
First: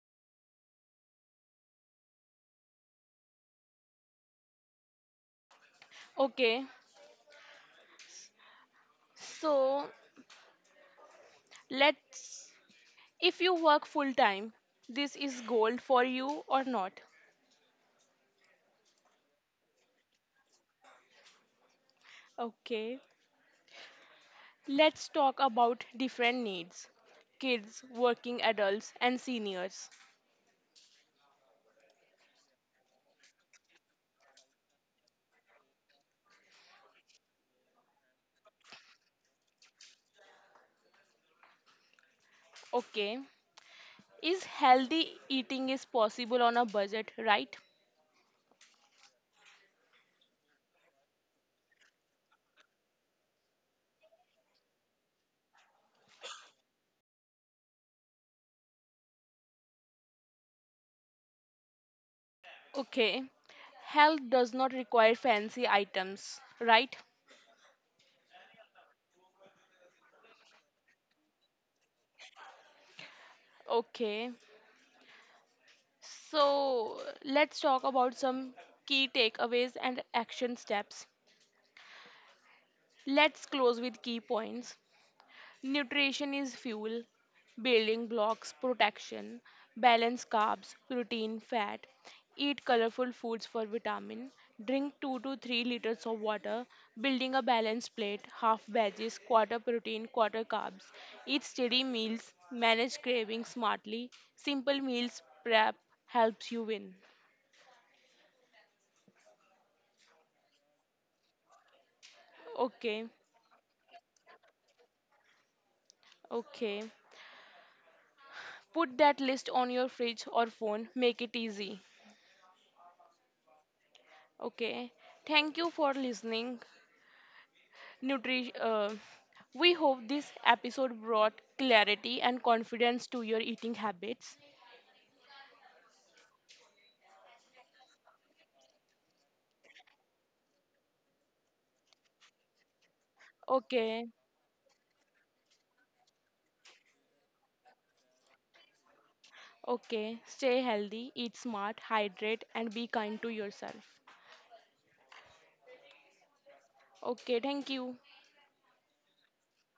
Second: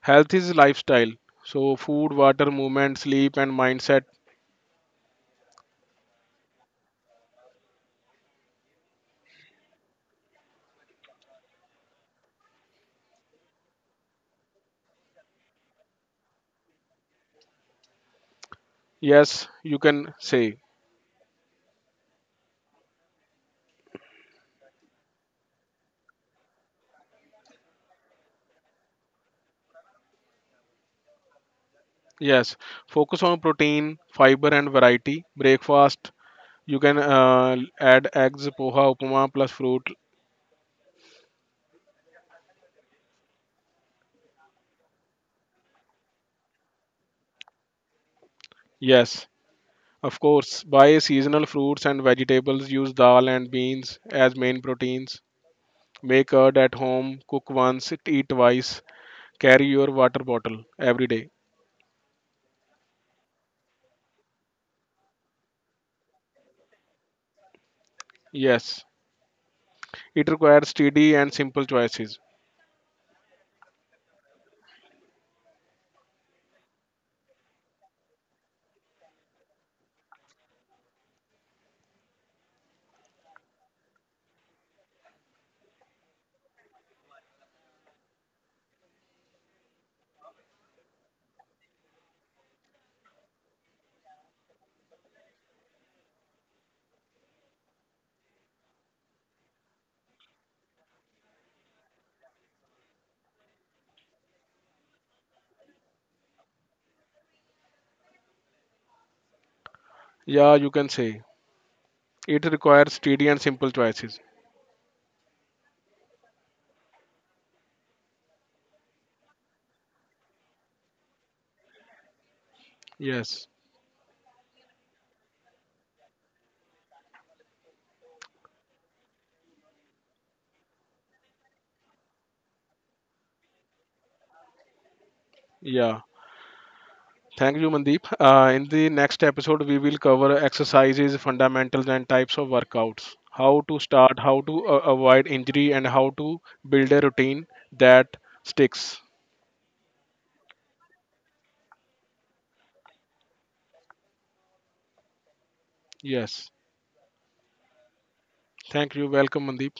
Health is lifestyle. So, food, water, movement, sleep, and mindset. Okay, so let's, if you work full time, this is gold for you or not. Yes, you can say. Okay, let's talk about different needs: kids, working adults, and seniors. Yes, focus on protein, fiber, and variety. Breakfast, you can uh, add eggs, poha, upma, plus fruit. Okay, is healthy eating is possible on a budget, right? Yes, of course. Buy seasonal fruits and vegetables. Use dal and beans as main proteins. Make curd at home. Cook once, eat twice. Carry your water bottle every day. Okay, health does not require fancy items, right? Yes, it requires steady and simple choices. Okay, so let's talk about some key takeaways and action steps. Let's close with key points. Nutrition is fuel, building blocks, protection, balance carbs, protein, fat. Eat colorful foods for vitamin. Drink two to three liters of water, building a balanced plate, half veggies, quarter protein, quarter carbs. Eat steady meals, manage cravings smartly. Simple meals prep helps you win. Yeah, you can say. It requires Okay, steady and simple choices. okay. Put that list on your fridge or phone, make it easy. Yes. Okay. Thank you for listening. Nutrition. Uh, we hope this episode brought clarity and confidence to your eating habits. Yeah. Thank you, Mandeep. Uh, in the next episode, we will cover exercises, fundamentals, and types of workouts. How to Okay, start, how to uh, avoid injury, and how to build a routine that sticks. okay. Stay healthy, eat smart, hydrate, and be kind to yourself. Yes. Okay, thank you. Thank you. Welcome, Mandeep.